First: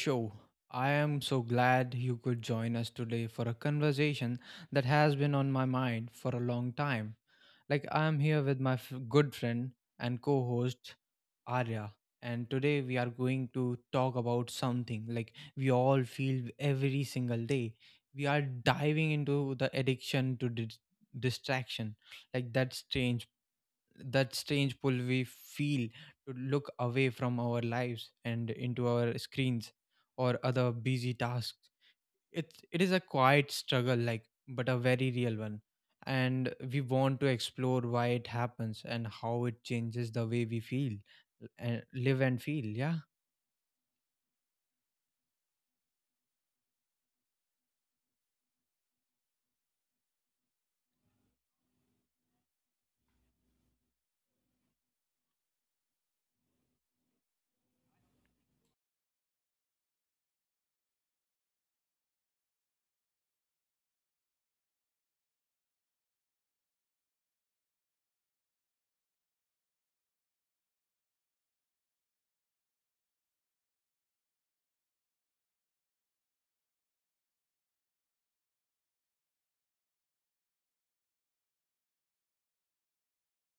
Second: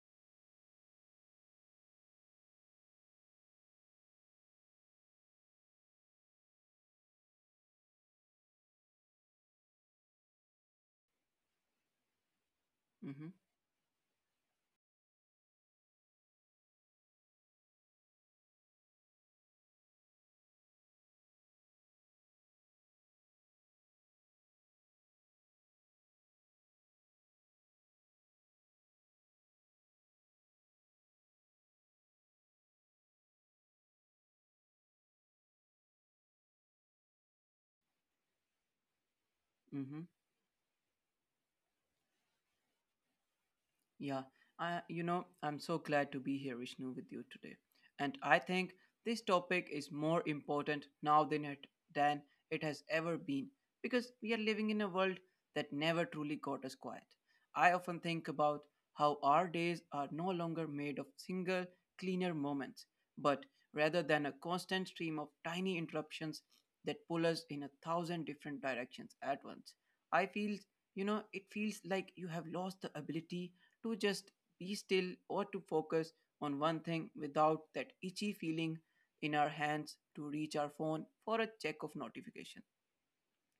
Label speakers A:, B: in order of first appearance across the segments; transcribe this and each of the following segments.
A: show. I am so glad you could join us today for a conversation that has been on my mind for a long time. I am here with my good friend and co host, Arya, and today we are
B: Mhm.
A: going to talk about something we all feel every single day. We are diving into the addiction to distraction, like that strange pull we feel to look away from our lives and into our screens or other busy tasks. It is a quiet struggle, but a very real one, and we want to explore why it happens and how it
B: Mhm.
A: changes the way we feel and live and feel yeah,
B: Yeah, I'm so glad to be here, Vishnu, with you today. And I think this topic is more important now than it has ever been because we are living in a world that never truly got us quiet. I often think about how our days are no longer made of single, cleaner moments, but rather than a constant stream of tiny interruptions that pull us in a thousand different directions at once. I feel, you know, It feels like you have lost the ability to just be still or to focus on one thing without that itchy feeling in our hands to reach our phone for a check of notifications.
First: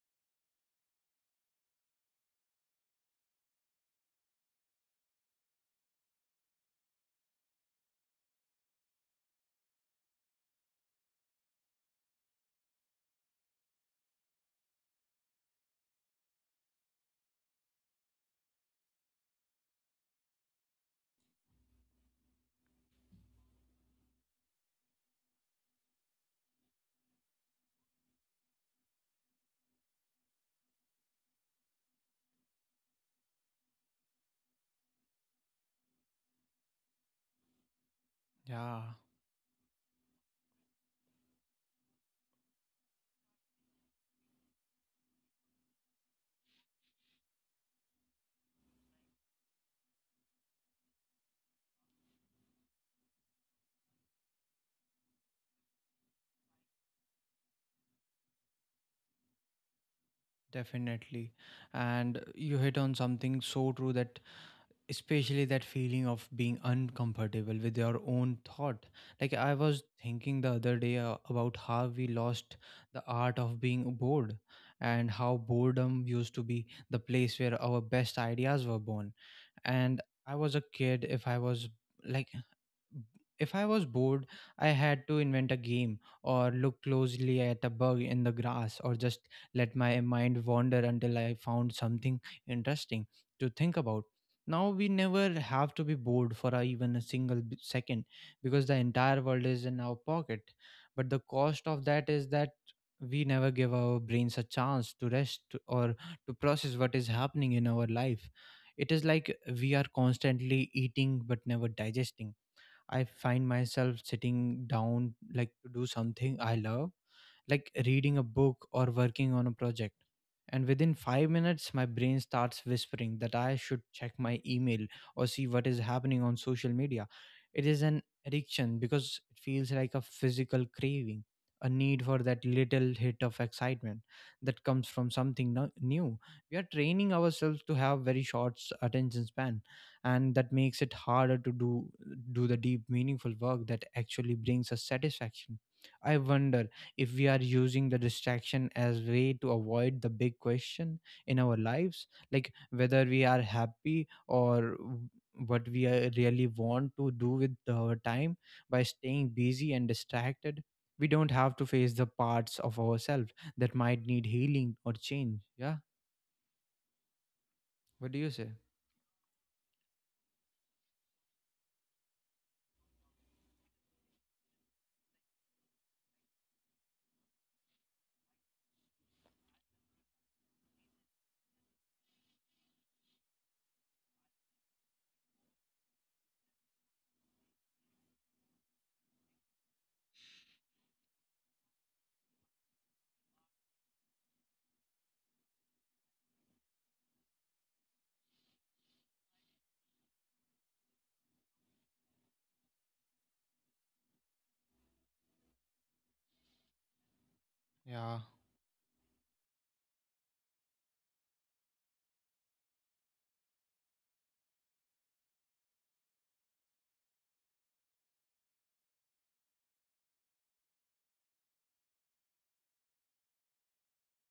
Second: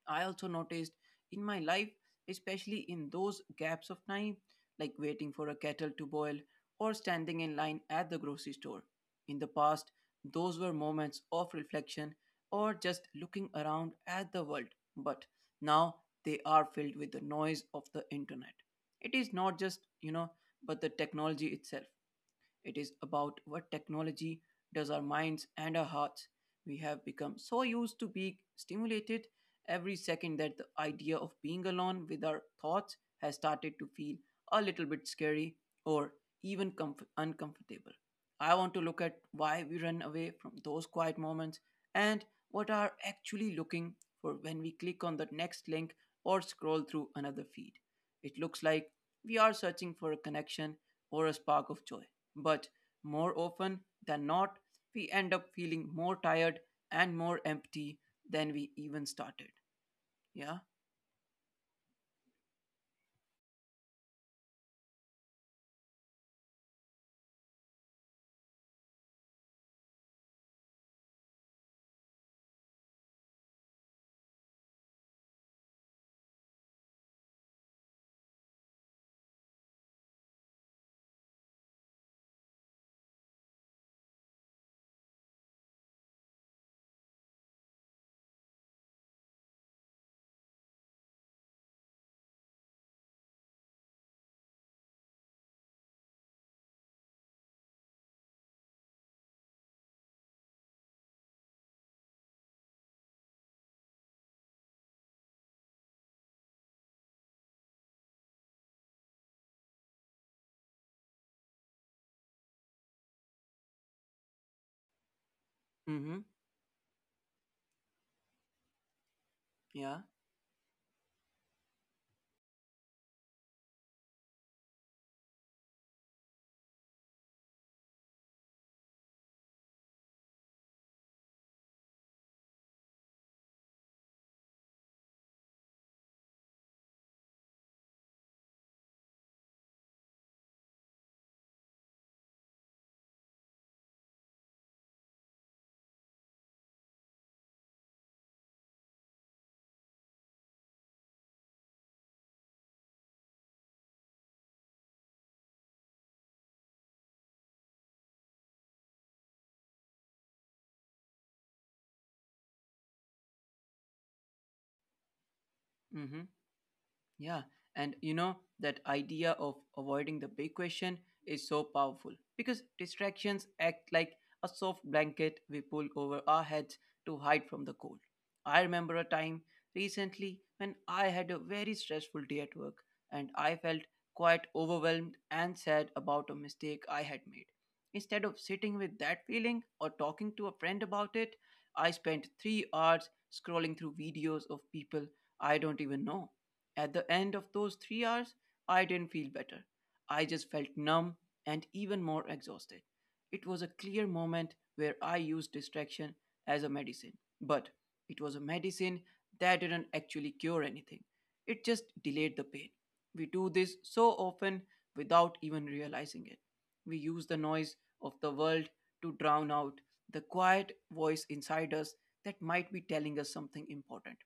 B: I also noticed in my life, especially in those gaps of time, like waiting for a kettle to boil or standing in line at the grocery store. In the past, those were moments of reflection or just looking around at the world, but now they are filled with the noise of the internet. It is not just, you know, But the technology itself. It is about what technology does our minds and our hearts. We have become so used to being stimulated every second that the idea of being alone with our thoughts has started to feel a little bit scary or even uncomfortable.
A: yeah,
B: I want to look at why we run away from those quiet moments and what are actually looking for when we click on the next link or scroll through another feed. It looks like we are searching for a connection or a spark of joy, but more often than not, we end up feeling more tired and more empty than we even started. Yeah.
A: definitely. And you hit on something so true, that especially that feeling of being uncomfortable with your own thought. Like, I was thinking the other day about how we lost the art of being bored and how boredom used to be the place where our best ideas were born. And I was a kid if I was like if I was bored, I had to invent a game or look closely at a bug in the grass, or just let my mind wander until I found something interesting to think about. Now we never have to be bored for even a single second, because the entire world is in our pocket. But the cost of that is that we never give our brains a chance to rest or to process what is happening in our life. It is like we are constantly eating but never digesting. I find myself sitting down, like, to do something I
B: Mm-hmm.
A: love, like reading a book or working on a project.
B: Yeah.
A: And within 5 minutes, my brain starts whispering that I should check my email or see what is happening on social media. It is an addiction because it feels like a physical craving, a need for that little hit of excitement that comes from something new. We are training ourselves to have very short attention span, and that makes it harder to do the deep meaningful work that actually brings us satisfaction. I wonder if we are using the distraction as way to avoid the big question in our lives, like whether we are happy or what we really want to do with our time. By staying busy and distracted, we don't have to face the parts of ourselves that might need healing or change. Yeah,
B: Mm-hmm.
A: what do you
B: Yeah,
A: say?
B: and that idea of avoiding the big question is so powerful because distractions act like a soft blanket we pull over our heads to hide from the cold. I remember a time recently when I had a very stressful day at work and I felt quite overwhelmed and sad about a mistake I had made. Instead of sitting with that feeling or talking to a friend about it, I spent 3 hours scrolling through videos of people I don't even know at the end of those 3 hours, I didn't feel better. I just felt numb and even more exhausted. It was a clear moment where I used distraction as a medicine, but
A: Yeah,
B: it was a medicine that didn't actually cure anything. It just delayed the pain. We do this so often without even realizing it. We use the noise of the world to drown out the quiet voice inside us that might be telling us something important.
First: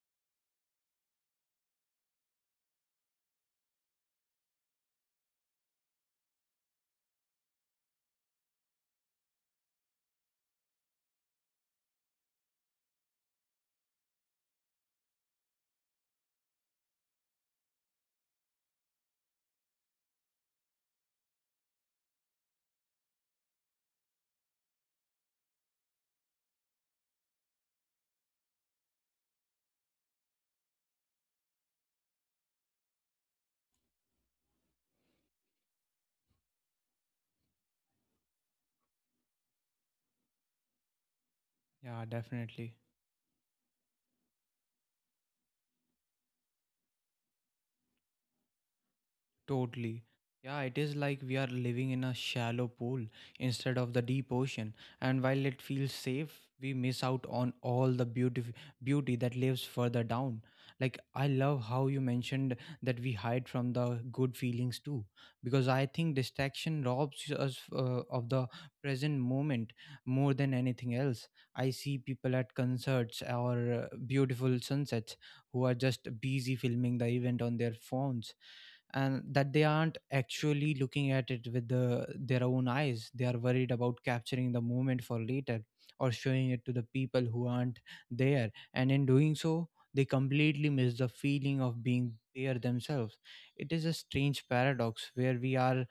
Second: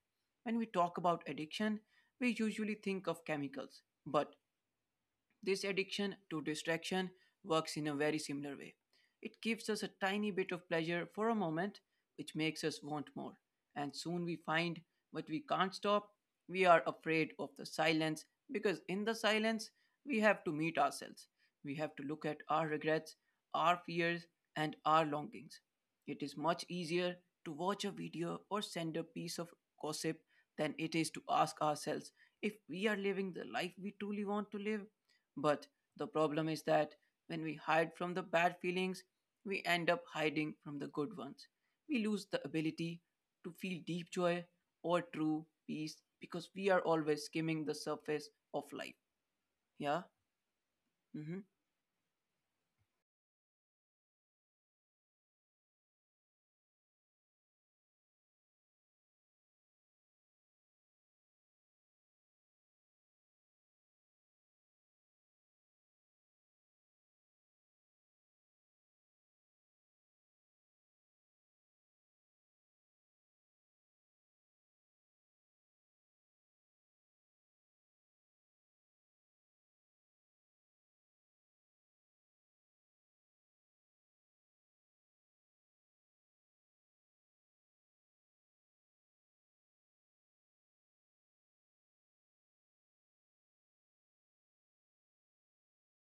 B: When we talk about addiction, we usually think of chemicals, but this addiction to distraction works in a very similar way. It gives us a tiny bit of pleasure for a moment, which makes us want more. And soon we find what we can't stop. We are afraid of the silence because in the silence, we have to meet ourselves. We have to look at our regrets, our fears, and our longings. It is much easier to watch a video or send a piece of gossip than it is to ask ourselves if we are living the life we truly want to live, but the problem is that when we hide from the bad feelings, we end up hiding from the good ones. We
A: yeah,
B: lose the
A: definitely.
B: ability to feel deep joy or true peace because we are always skimming the surface of life. Yeah?
A: Totally. Yeah, it is like
B: Mm-hmm.
A: we are living in a shallow pool instead of the deep ocean. And while it feels safe, we miss out on all the beauty that lives further down. Like, I love how you mentioned that we hide from the good feelings too, because I think distraction robs us of the present moment more than anything else. I see people at concerts or beautiful sunsets who are just busy filming the event on their phones, and that they aren't actually looking at it with their own eyes. They are worried about capturing the moment for later or showing it to the people who aren't there, and in doing so they completely miss the feeling of being there themselves. It is a strange paradox where we are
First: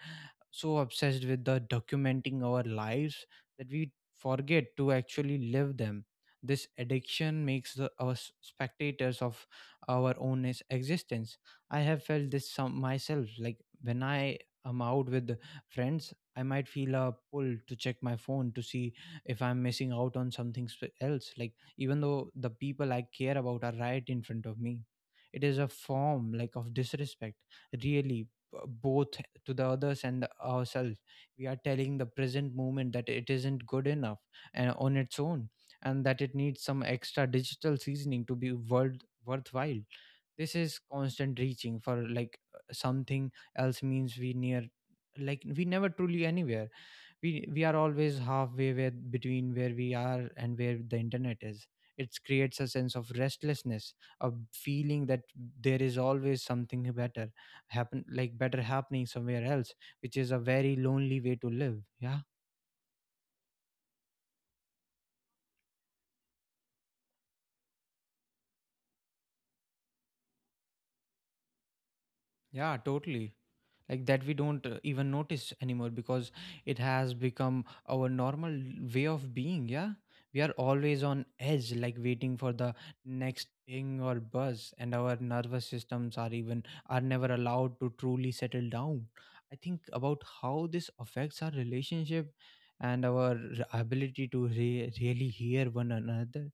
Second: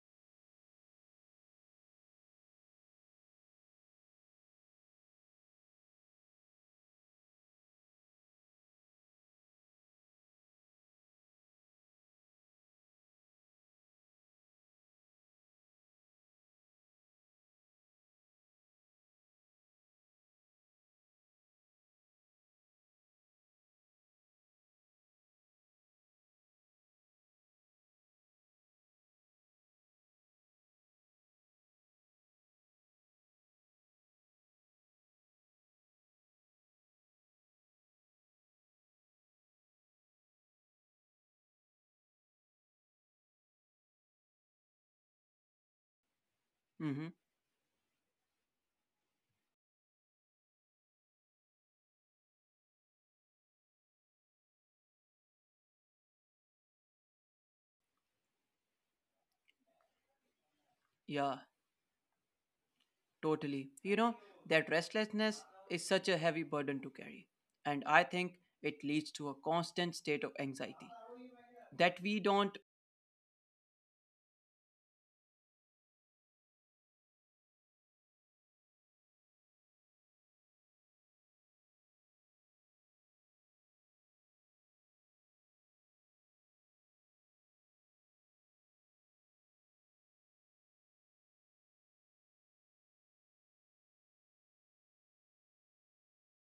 A: so obsessed with the documenting our lives that we forget to actually live them. This addiction makes us spectators of our own existence. I have felt this some myself. Like, when I am out with friends, I might feel a pull to check my phone to see if I'm missing out on something else. Like, even though the people I care about are right in front of me, it is a form, like, of disrespect. Really, both to the others and ourselves. We are telling the present moment that it isn't good enough and on its own, and that it needs some extra digital seasoning to be worthwhile. This is constant reaching for, like, something else means we near like we never truly anywhere.
B: Mm-hmm.
A: We are always halfway between where we are and where the internet is. It creates a sense of restlessness, a feeling that there is always something better happen like better happening somewhere else, which is a very lonely way
B: Yeah,
A: to live. Yeah,
B: totally. That restlessness is such a heavy burden to carry. And I think it leads to a constant state of anxiety that we don't.
A: yeah, totally. Like, that we don't even notice anymore because it has become our normal way of being. Yeah, we are always on edge, like waiting for the next ping or buzz, and our nervous systems are even are never allowed to truly settle down. I think about how this affects our relationship and our ability to really hear one another.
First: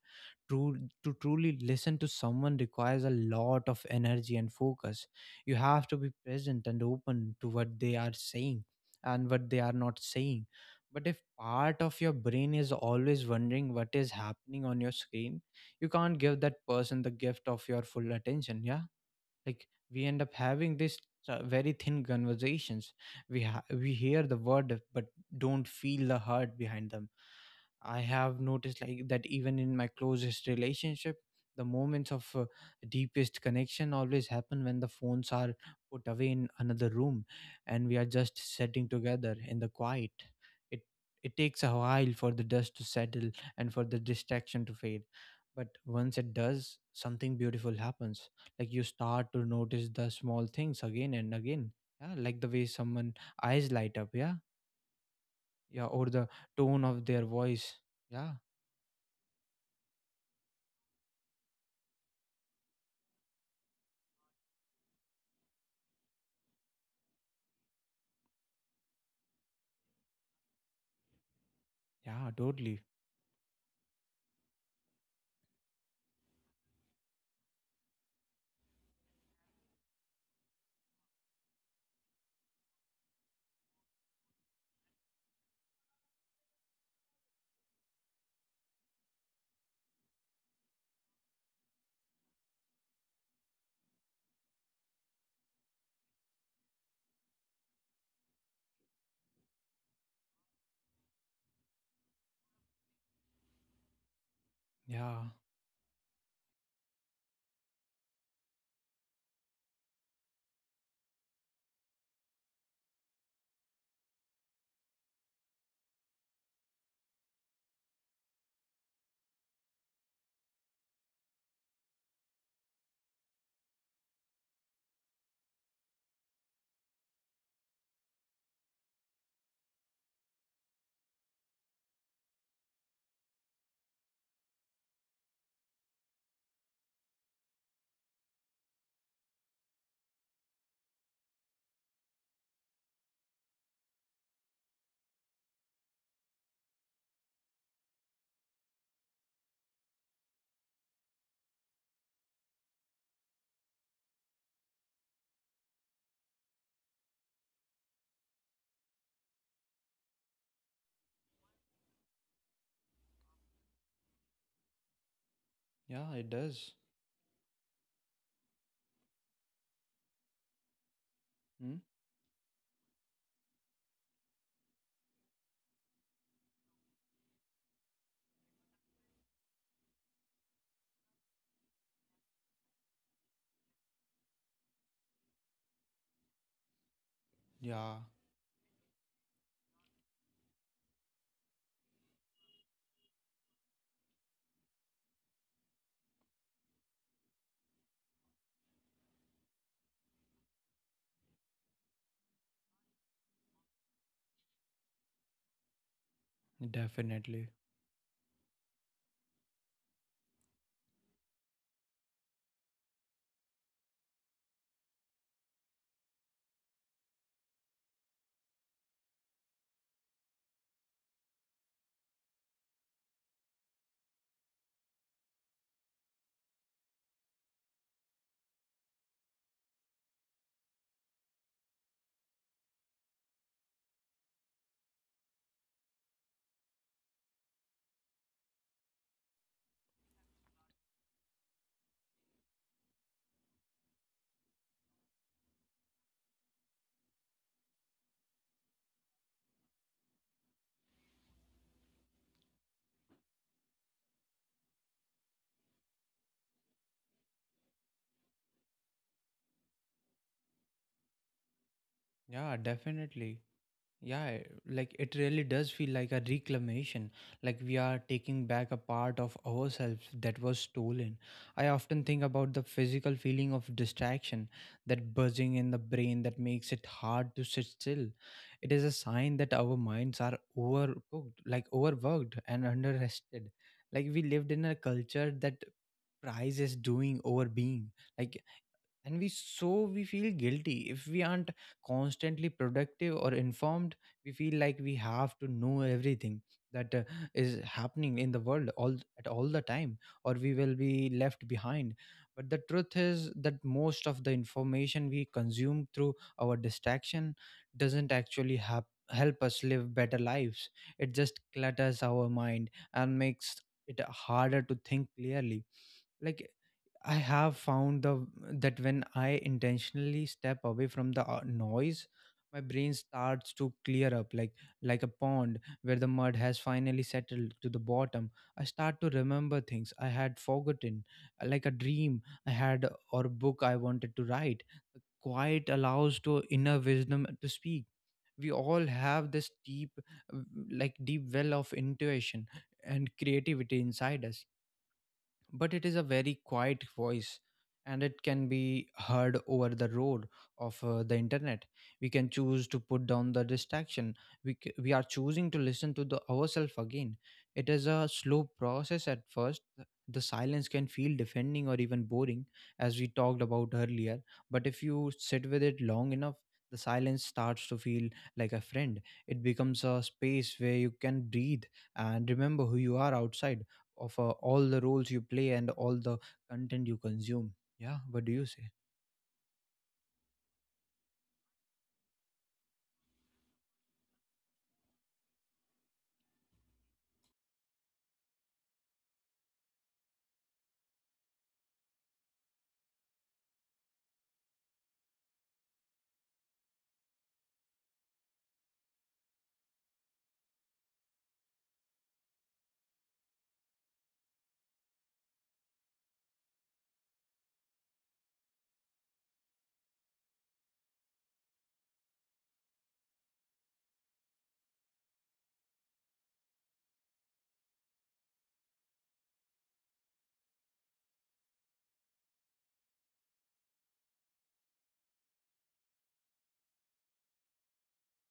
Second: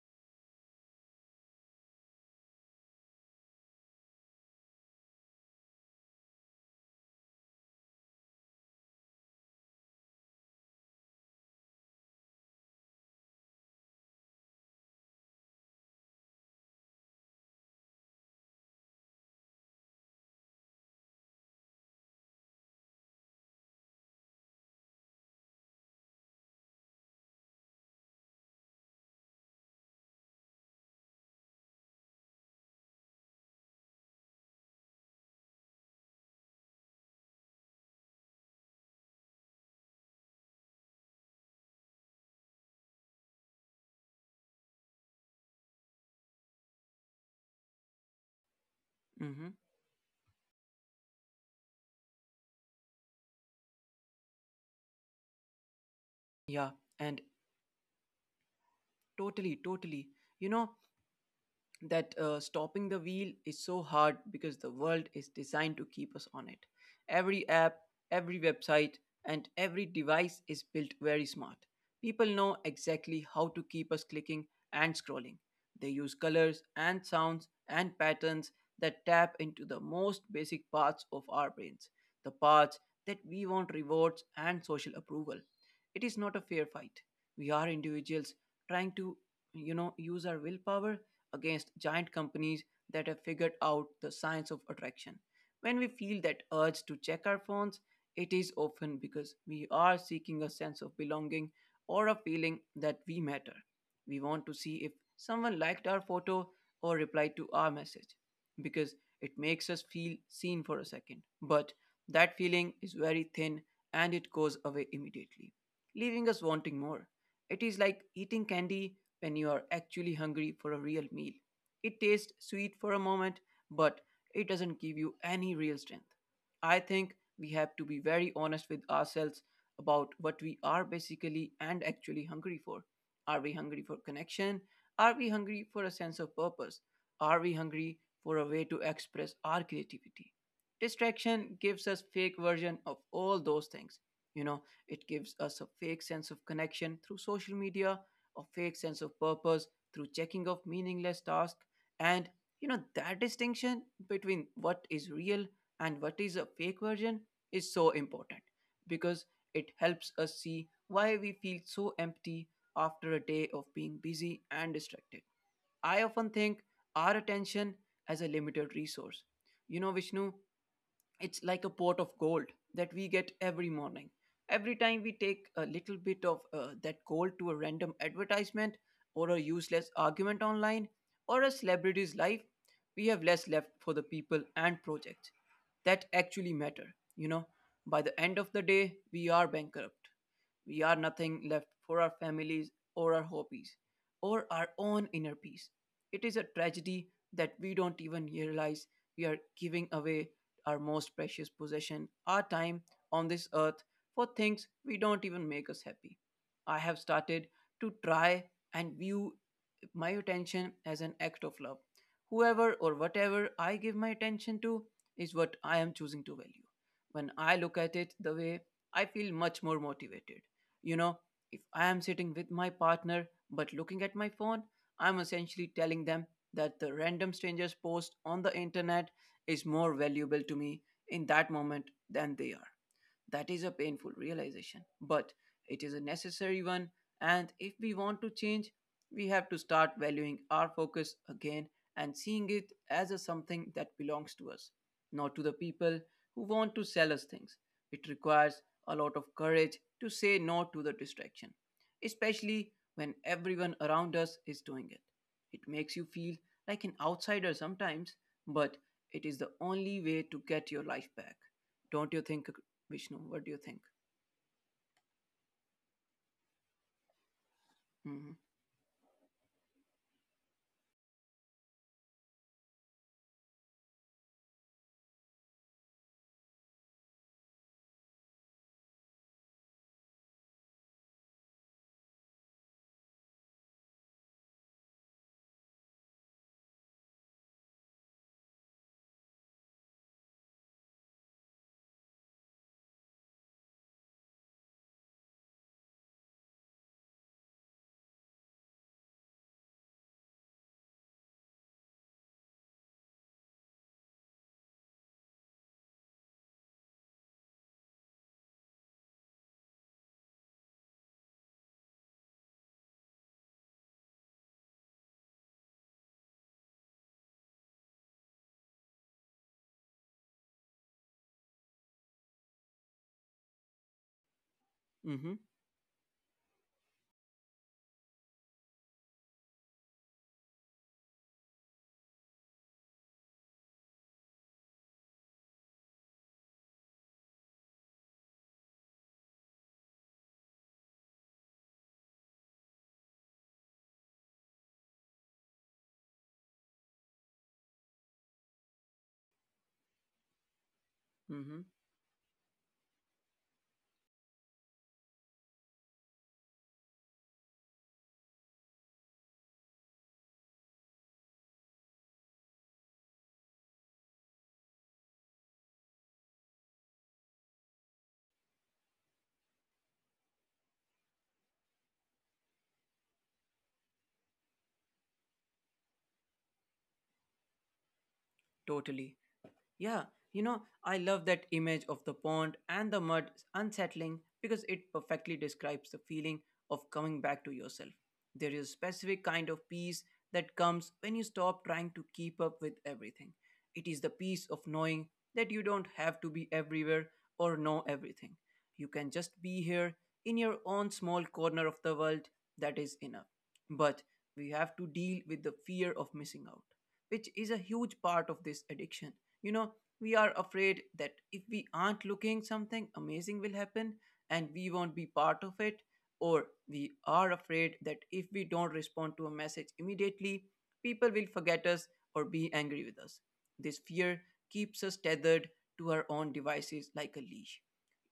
A: True To truly listen to someone requires a lot of energy and focus. You have to be present and open to what they are saying and what they are not saying. But if part of your brain is always wondering what is happening on your screen, you can't give that person the gift of your full attention. Yeah, like, we end up having this very thin conversations. We hear the word but don't feel the heart behind them. I have noticed, like, that even in my closest relationship, the moments of deepest connection always happen when the phones are put away in another room and we are just sitting together in the quiet. It it takes a while for the dust to settle and for the distraction to fade, but once it does, something beautiful happens. Like, you start to
B: Mm-hmm.
A: notice the small things again. Yeah, like the way someone eyes light up. Yeah, yeah, or the
B: Yeah,
A: tone of
B: and
A: their voice. Yeah,
B: totally, totally. You know, that stopping the wheel is so hard because the world is designed to keep us on it. Every app, every website, and every device is built very smart. People
A: yeah,
B: know
A: totally.
B: exactly how to keep us clicking and scrolling. They use colors and sounds and patterns that tap into the most basic parts of our brains, the parts that we want rewards and social approval. It is not a fair fight. We are individuals trying to use our willpower against giant companies that have figured out the science of attraction. When we feel that urge to check our phones, it is often because we are seeking a sense of belonging or a feeling that we matter. We want to see if
A: Yeah,
B: someone liked our photo or replied to our message because it makes us feel seen for a second. But that feeling is very thin and it goes away immediately, leaving us wanting more. It is like eating candy when you are actually hungry for a real meal. It tastes sweet for a moment, but it doesn't give you any real strength. I think we have to be very honest with ourselves about what we are basically and actually hungry for. Are we hungry for connection? Are we hungry for a sense of purpose? Are we hungry for a way to express our creativity? Distraction gives us fake version of all those things. You know, it gives us a fake sense of connection through social media, a fake sense of purpose through checking off meaningless tasks. And that distinction between what is real and what is a fake version is so important because it helps us see why we feel so empty after a day of being busy and distracted.
A: yeah, it
B: I often
A: does.
B: think our attention as a limited resource. You know, Vishnu, it's
A: Hmm?
B: like a pot of gold that we get every morning. Every time we take a little bit of that gold to a random advertisement or a useless argument online or a celebrity's life, we have less left for the people and projects that actually matter. You know,
A: Yeah,
B: by the end of the day, we are bankrupt. We are nothing left for our families or our hobbies or our own inner peace. It is a tragedy that we don't even realize we are giving away our most precious possession, our time on this earth, for things we don't even make us happy. I have
A: definitely.
B: started to try and view my attention as an act of love. Whoever or whatever I give my attention to is what I am choosing to value. When I look at it the way, I feel much more motivated. You know, if I am sitting with my partner but looking at my phone, I'm essentially telling them that the random stranger's post on the internet is more valuable to me in that moment than they are. That is a painful realization, but it is a necessary one. And if we want to change, we have to start valuing our focus again and seeing it as a something that belongs to us, not to the people who want to sell us things. It requires a lot of courage to say no to the distraction, especially when everyone around us is doing it. It makes you feel like an outsider sometimes, but it is the only way to get your life back. Don't
A: Yeah,
B: you think
A: definitely.
B: Vishnu, what do you think?
A: Yeah, like it really does feel like a reclamation, like we are taking
B: Mm-hmm.
A: back a part of ourselves that was stolen. I often think about the physical feeling of distraction, that buzzing in the brain that makes it hard to sit still. It is a sign that our minds are overcooked, like overworked and underrested. Like, we lived in a culture that prizes doing over being. Like, and we so we feel guilty if we aren't constantly productive or informed. We feel like we have to know everything that is happening in the world all at all the time, or we will be left behind. But the truth is that most of the information we consume through our distraction doesn't actually hap help us live better lives. It just clutters our mind and makes it harder to think clearly. Like, I have found the that when I intentionally step away from the noise, my brain starts to clear up, like a pond
B: Mm-hmm.
A: where the mud has finally settled to the bottom. I start to remember things I had forgotten, like a dream I had or a book I wanted to write. Quiet allows to inner wisdom to speak. We all have this uh, deep well of intuition and creativity inside us, but it is a very quiet voice, and it can be heard over the road of the internet.
B: Mm-hmm.
A: We can choose to put down the distraction. We are choosing to listen to the ourselves again. It is a slow process at first. The silence can feel defending or even boring, as we talked about earlier, but if you sit with it long enough, the silence starts to feel like a friend. It becomes a space where you can breathe and remember who you are outside of all the roles you play and all the content you consume. Yeah, what do you say?
B: Totally. Yeah, I love that image of the pond and the mud unsettling because it perfectly describes the feeling of coming back to yourself. There is a specific kind of peace that comes when you stop trying to keep up with everything. It is the peace of knowing that you don't have to be everywhere or know everything. You can just be here in your own small corner of the world, that is enough. But we have to deal with the fear of missing out, which is a huge part of this addiction. you know, we are afraid that if we aren't looking, something amazing will happen and we won't be part of it. Or we are afraid that if we don't respond to a message immediately, people will forget us or be angry with us. This fear keeps us tethered to our own devices like a leash.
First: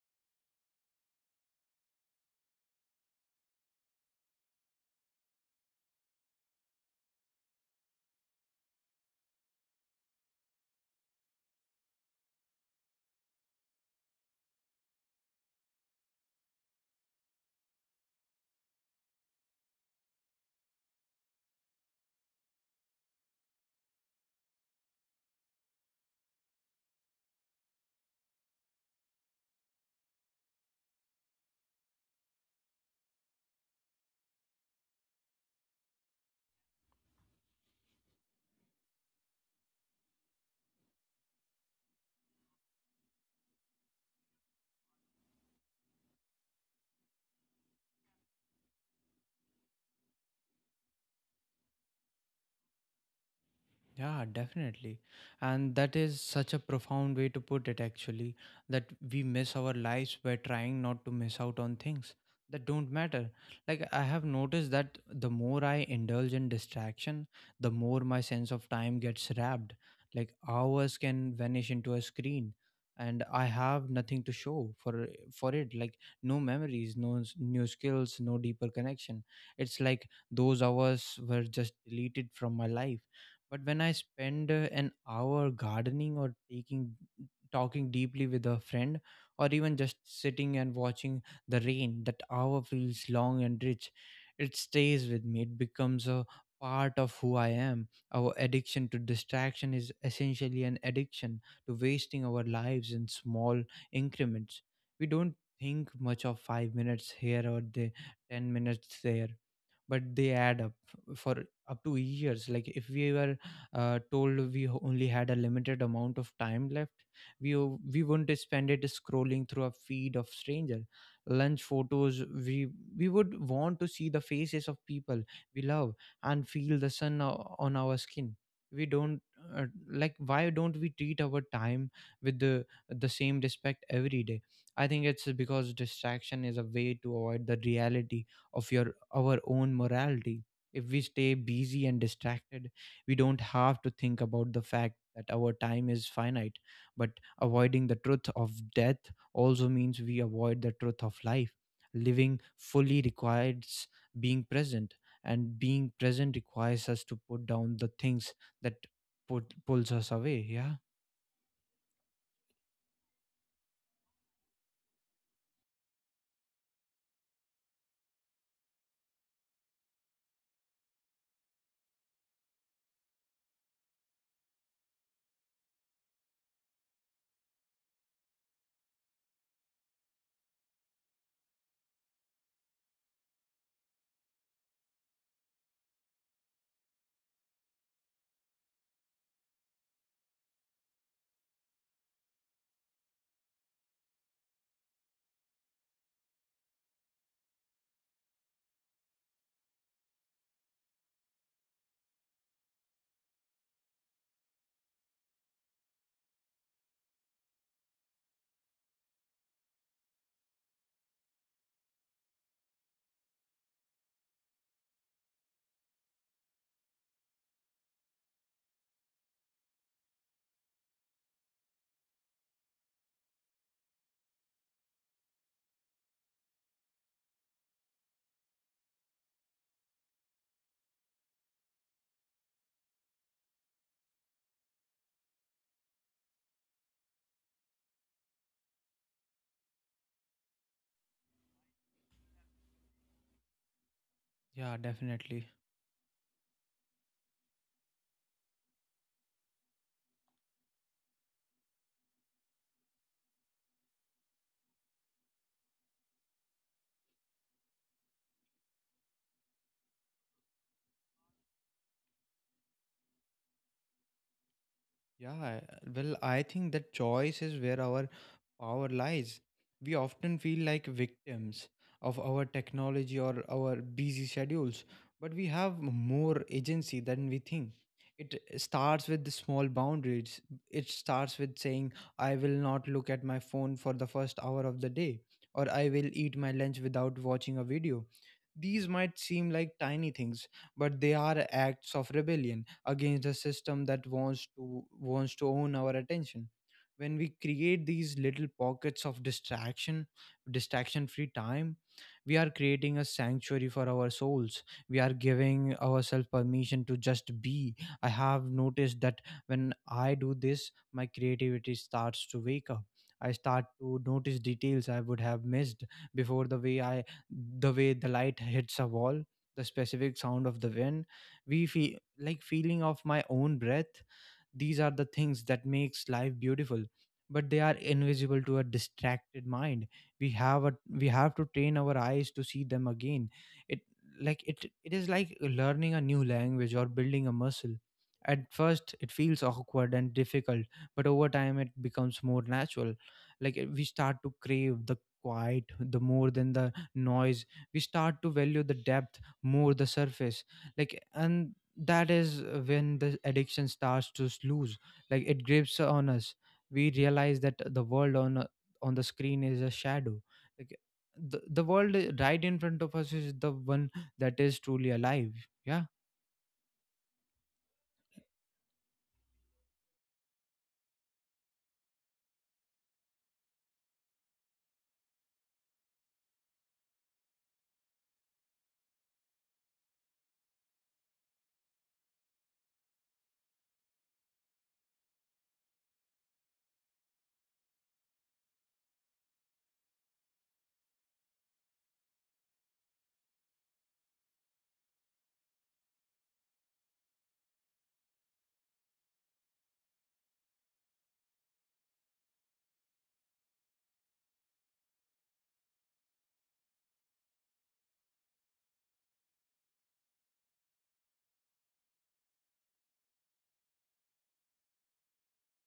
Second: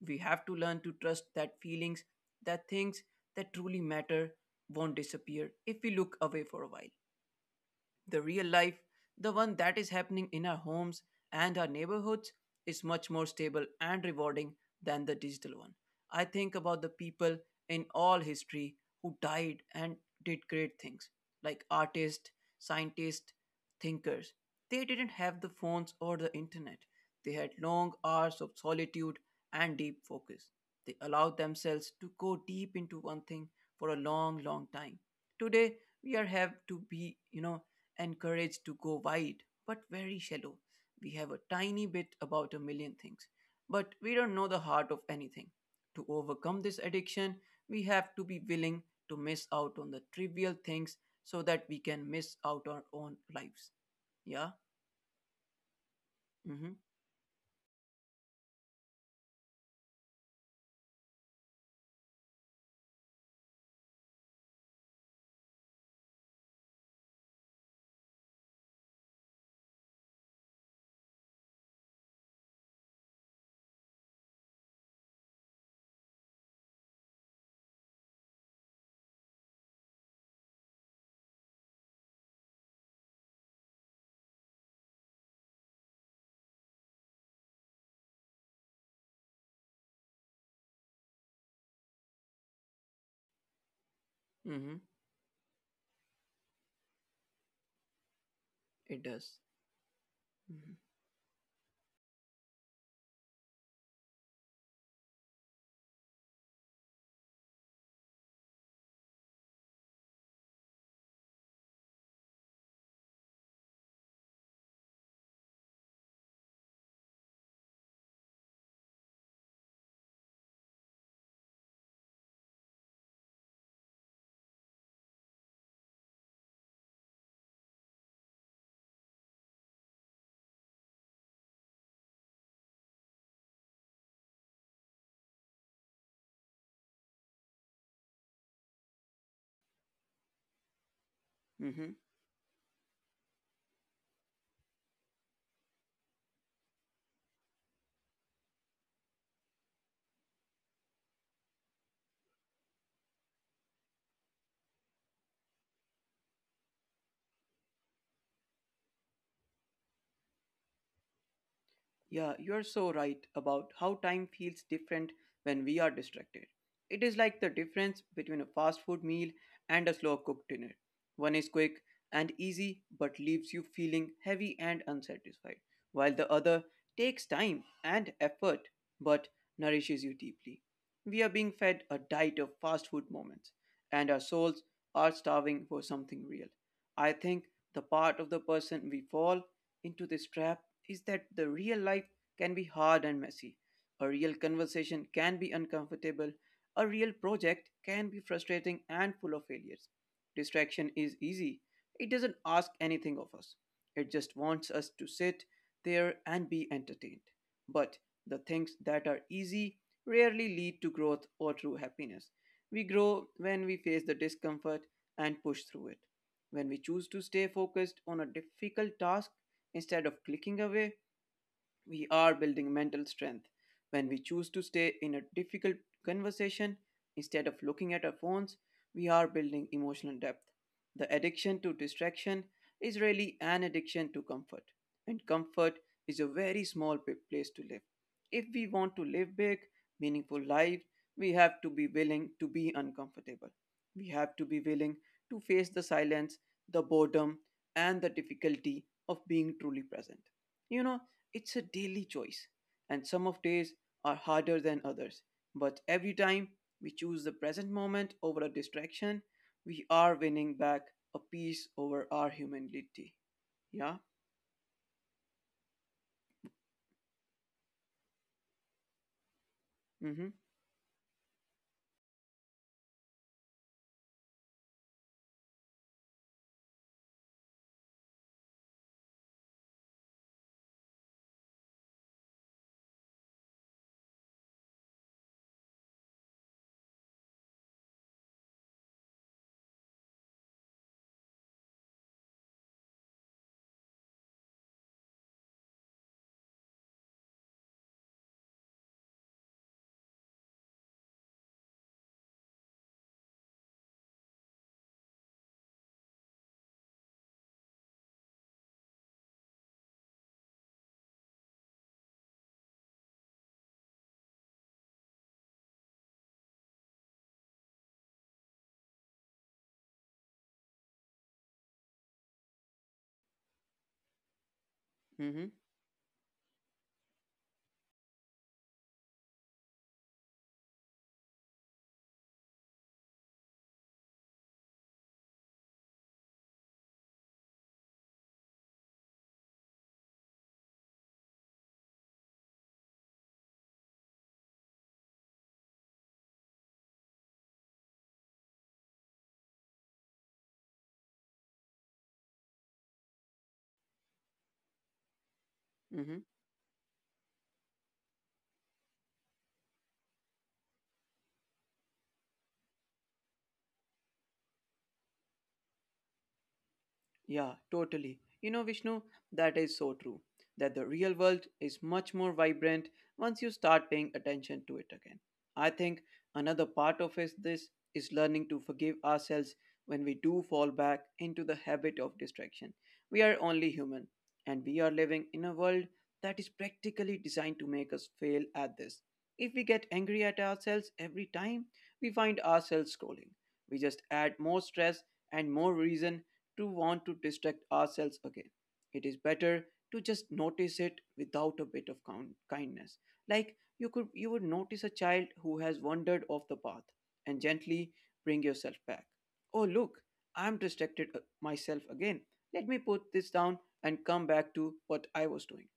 B: We have to learn to trust that feelings, that things that truly matter, won't disappear if we look away for a while. The real life, the one that is happening in our homes and our neighborhoods, is much more stable and rewarding than the digital one. I think about the people in all history who died and did great things, like artists, scientists, thinkers. They didn't have the phones or the internet. They had long hours of solitude and deep focus. They allowed themselves to go deep into one thing for a long, long time. Today, we are have to be encouraged to go wide but very shallow. We have a tiny bit about a million things, but we don't know the heart of anything. To overcome this addiction, we have to be willing to miss out on the trivial things so that we can miss out our own lives.
A: Yeah,
B: Yeah?
A: definitely. And that is such
B: Mm
A: a
B: hmm.
A: profound way to put it, actually, that we miss our lives by trying not to miss out on things that don't matter. Like, I have noticed that the more I indulge in distraction, the more my sense of time gets wrapped. Like, hours can vanish into a screen and I have nothing to show for it. Like, no memories, no new skills, no deeper connection. It's like those hours were just deleted from my life. But when I spend an hour gardening or taking talking deeply with a friend, or even just sitting and watching the rain, that hour feels long and rich.
B: Mm
A: It
B: hmm.
A: stays with me. It becomes a part of who I am. Our addiction to
B: It does.
A: distraction is essentially
B: Mm
A: an addiction to wasting our lives in small increments. We don't think much of 5 minutes here or the 10 minutes there, but they add up for up to years. Like, if we were told we only had a limited amount of time left, we wouldn't spend it scrolling through a feed of stranger lunch photos. We would want to see the faces of people we love and feel the sun on our skin. We don't Like, why don't we treat our time with the same respect every day? I think it's because distraction is a way to avoid the reality of your our own morality. If we stay busy
B: hmm.
A: and distracted, we don't have to think about the fact that our time is finite. But avoiding the truth of death also means we avoid the truth of life. Living fully requires being present, and being present requires us to put down the things that pulls us away. Yeah.
B: Yeah, you're so right about how time feels different when we are distracted. It is like the difference between a fast food meal and a slow cooked dinner. One is quick and easy but leaves you feeling heavy and unsatisfied, while the other takes time and effort but nourishes you deeply. We are being fed a diet of fast food moments, and our souls are starving for something real. I think the part of the person we fall into this trap is that the real life can be hard and messy. A real conversation can be uncomfortable. A real project can be frustrating and full of failures. Distraction is easy. It doesn't ask anything of us. It just wants us to sit there and be entertained. But the things that are easy rarely lead to growth or true happiness. We grow when we face the discomfort and push through it. When we choose to stay focused on a difficult task instead of clicking away, we are building mental strength when we choose to stay in a difficult conversation instead of looking at our phones. We are building emotional depth. The addiction to distraction is really an addiction to comfort, and comfort is a very small place to live. If we want to live big, meaningful lives, we have to be willing to be uncomfortable. We have to be
A: Yeah,
B: willing to
A: definitely.
B: face the silence, the boredom, and the difficulty of being truly present. You know, it's a daily choice, and some of days are harder than others. But every time we choose the present moment over a distraction, we are winning back a piece over our humanity. Yeah.
A: Yeah, well, I think that choice is where our power lies. We
B: Mhm.
A: often feel like victims of our technology or our busy schedules, but we have more agency than we think. It starts with the small boundaries. It starts with saying, I will not look at my phone for the first hour of the day, or I will eat my lunch without watching a video. These might seem like tiny things, but they are acts of rebellion against the system that wants to own our attention. When we create these little pockets of distraction free time, we are creating a sanctuary for our souls. We are giving ourselves permission to just be. I have noticed that when I do this, my creativity starts to wake up. I start to notice details I would have missed before. The way i The way the light hits a wall, the specific sound of the wind, we feel like feeling of my own breath. These are the things
B: Mhm.
A: that makes life beautiful, but they are invisible to a distracted mind. We have a We have to train our eyes to see them again. It like it it is like learning a new language or building a muscle. At first it feels awkward and difficult, but over time it becomes more natural. We start to crave the quiet the more than the noise. We start to value the depth more the surface. And that is when the addiction starts to lose, like it grips on
B: Mhm.
A: us. We realize that the world on the screen is a shadow. Like, the world right in front of us is the one that is truly alive. Yeah.
B: Yeah, totally. You know, Vishnu, that is so true. That the real world is much more vibrant once you start paying attention to it again. I think another part of is this is learning to forgive ourselves when we do fall back into the habit of distraction. We are only human, and we are living in a world that is practically designed to make us fail at this. If we get angry at ourselves every time we find ourselves scrolling, we just add more stress and more reason to want to distract ourselves again. It is better to just notice it without a bit of count, kindness. Like you would notice a child who has wandered off the path and gently bring yourself back. Oh look, I'm distracted myself again. Let me put this down and come back to what I was doing.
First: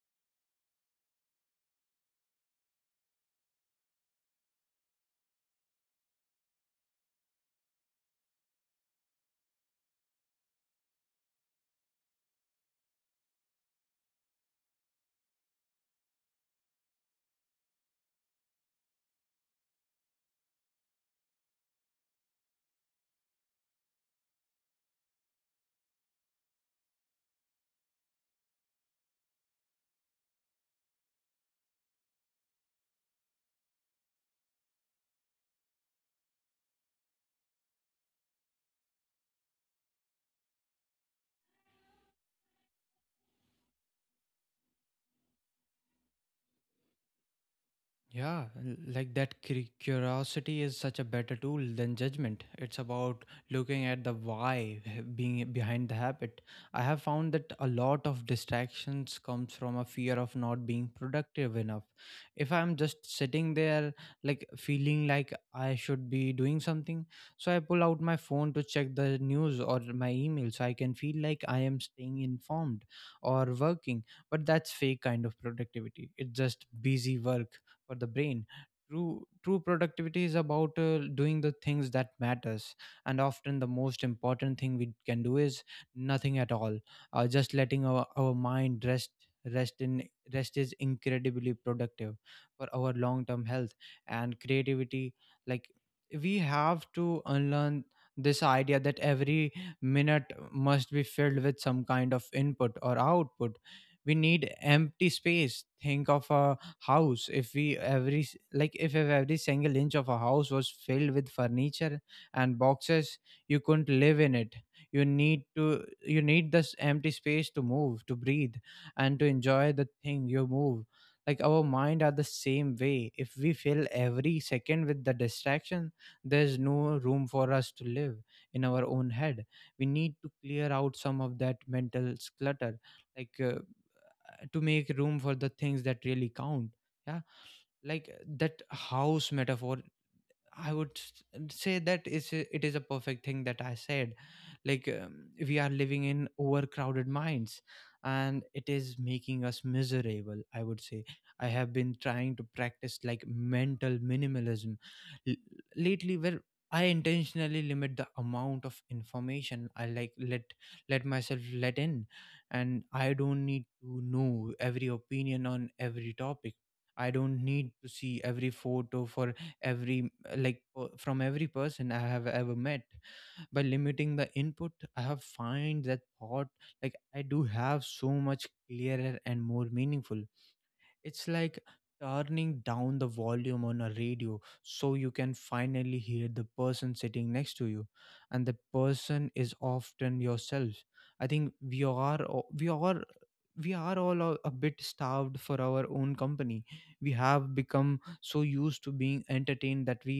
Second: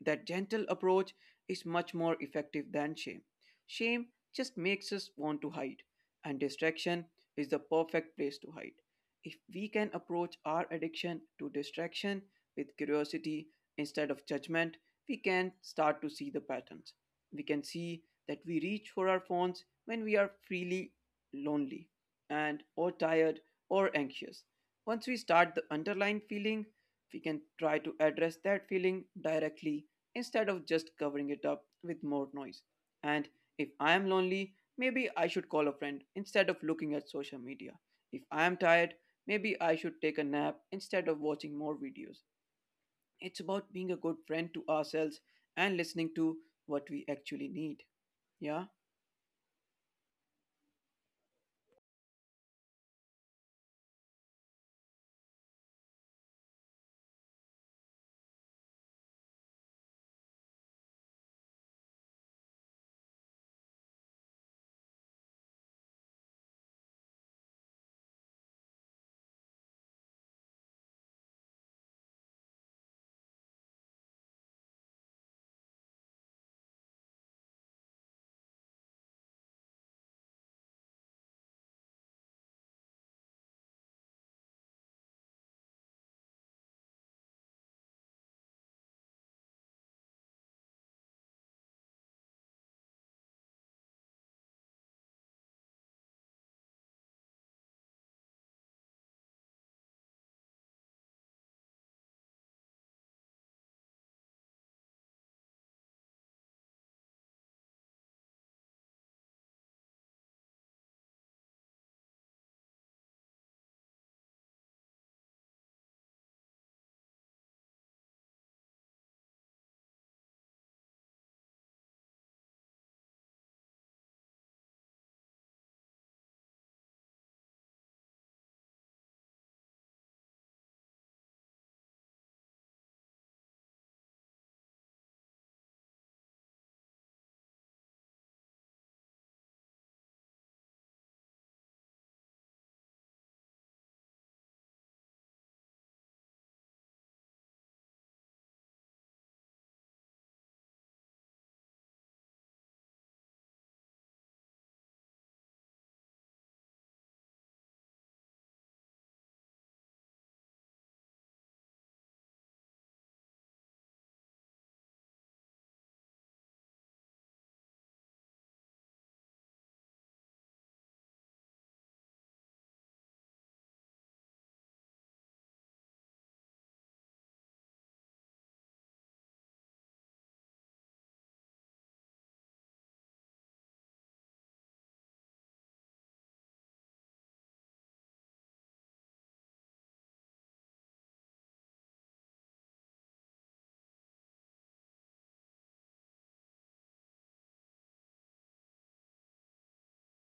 B: That gentle approach is much more effective than shame. Shame just makes us want to hide, and distraction is the perfect place to hide. If we can approach our addiction to distraction with curiosity instead of judgment, we can start to see the patterns. We can see that we reach for our phones when we are freely lonely and or tired or anxious. Once we start the underlying feeling, we can try to address that feeling directly instead of just covering it up with more noise. And if I am lonely, maybe I should call a friend instead of looking at social media. If I am tired, maybe I should take a nap instead of watching more videos. It's about being a good friend to ourselves and listening to what we actually need.
A: Yeah,
B: Yeah.
A: like that curiosity is such a better tool than judgment. It's about looking at the why being behind the habit. I have found that a lot of distractions comes from a fear of not being productive enough. If I'm just sitting there like feeling like I should be doing something, so I pull out my phone to check the news or my email so I can feel like I am staying informed or working. But that's fake kind of productivity. It's just busy work for the brain. True productivity is about doing the things that matters, and often the most important thing we can do is nothing at all. Just letting our mind rest, rest in rest is incredibly productive for our long term health and creativity. Like, we have to unlearn this idea that every minute must be filled with some kind of input or output. We need empty space. Think of a house. If we every s- like if every single inch of a house was filled with furniture and boxes, you couldn't live in it. You need this empty space to move, to breathe, and to enjoy the thing you move. Like, our mind are the same way. If we fill every second with the distraction, there's no room for us to live in our own head. We need to clear out some of that mental clutter, like uh, to make room for the things that really count. Yeah. Like that house metaphor, I would say that is it is a perfect thing that I said. Like we are living in overcrowded minds, and it is making us miserable. I would say I have been trying to practice like mental minimalism, l- lately, where I intentionally limit the amount of information I let myself let in, and I don't need to know every opinion on every topic. I don't need to see every photo for every from every person I have ever met. By limiting the input, I have find that thought, like, I do have so much clearer and more meaningful. It's like turning down the volume on a radio so you can finally hear the person sitting next to you, and the person is often yourself. I think we are all a bit starved for our own company. We have become so used to being entertained that we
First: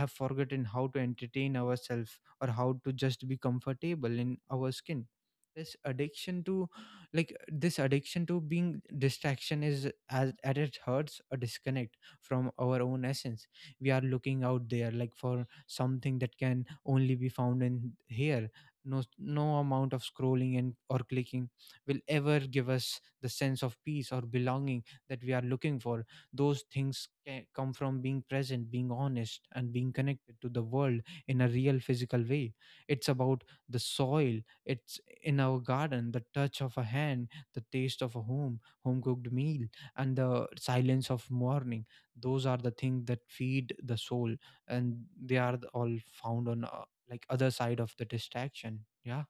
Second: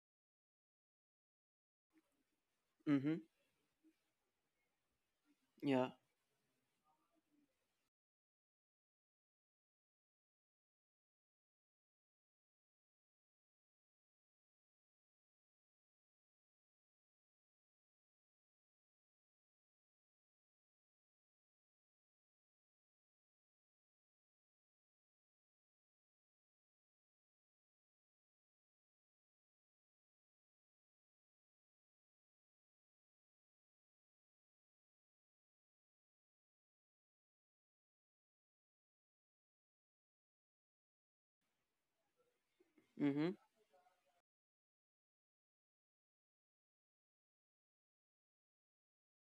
A: have forgotten how to entertain ourselves or how to
B: Mm-hmm.
A: just be comfortable in our skin. This
B: Yeah.
A: addiction to Like, this addiction to being distraction is as at its hurts a disconnect from our own essence. We are looking out there like for something that can only be found in here. No No amount of scrolling and or clicking will ever give us the sense of peace or belonging that we are looking for. Those things come from being present, being honest, and being connected to the world in a real physical way. It's about the soil. It's in our garden, the touch of a hand, the taste of a home, home cooked meal, and the silence of morning. Those are the things that
B: Mm-hmm.
A: feed the soul, and they are all found on like other side of the distraction. Yeah.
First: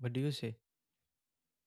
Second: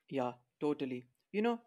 A: What do you
B: Yeah.
A: say?
B: Totally. You know,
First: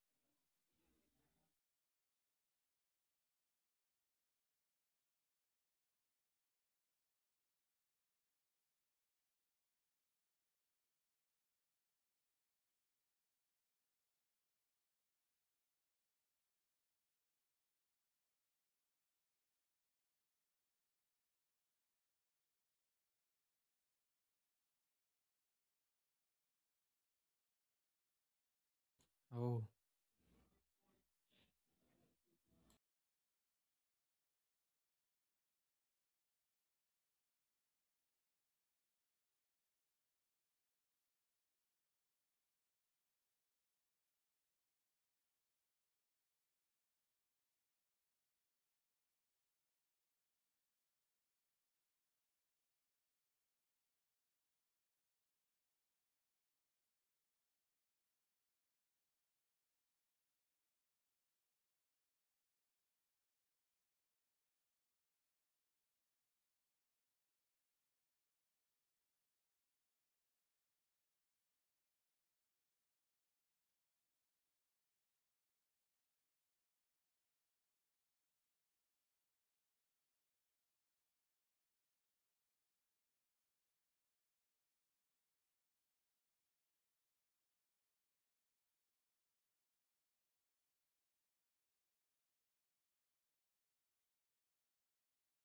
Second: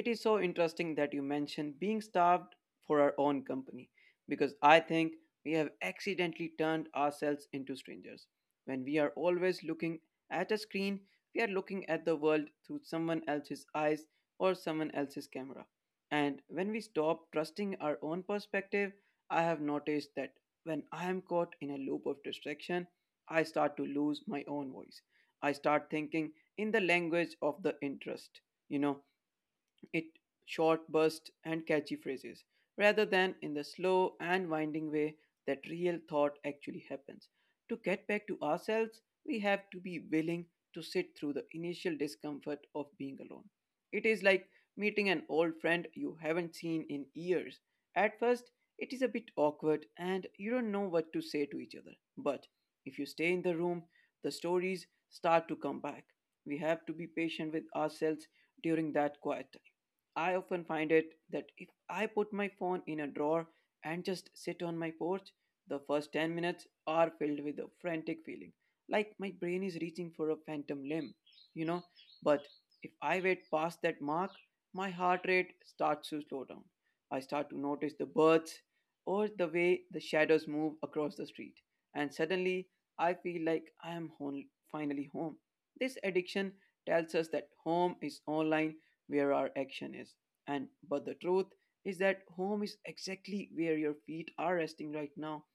B: it is so interesting that you mentioned being starved for our own company because I think we have accidentally turned ourselves into strangers. When we are always looking at a screen, we are looking at the world through someone else's eyes or someone else's camera. And when we stop trusting our own perspective, I have noticed that when I am caught in a loop of distraction, I start to lose my own voice. I start thinking in the language of the interest. You know,
A: Oh,
B: it short bursts and catchy phrases rather than in the slow and winding way that real thought actually happens to get back to ourselves. We have to be willing to sit through the initial discomfort of being alone. It is like meeting an old friend you haven't seen in years. At first it is a bit awkward and you don't know what to say to each other, but if you stay in the room the stories start to come back. We have to be patient with ourselves during that quiet time. I often find it that if I put my phone in a drawer and just sit on my porch, the first 10 minutes are filled with a frantic feeling, like my brain is reaching for a phantom limb, you know. But if I wait past that mark, my heart rate starts to slow down. I start to notice the birds or the way the shadows move across the street, and suddenly I feel like I am home, finally home. This addiction tells us that home is online where our action is. And but the truth is that home is exactly where your feet are resting right now.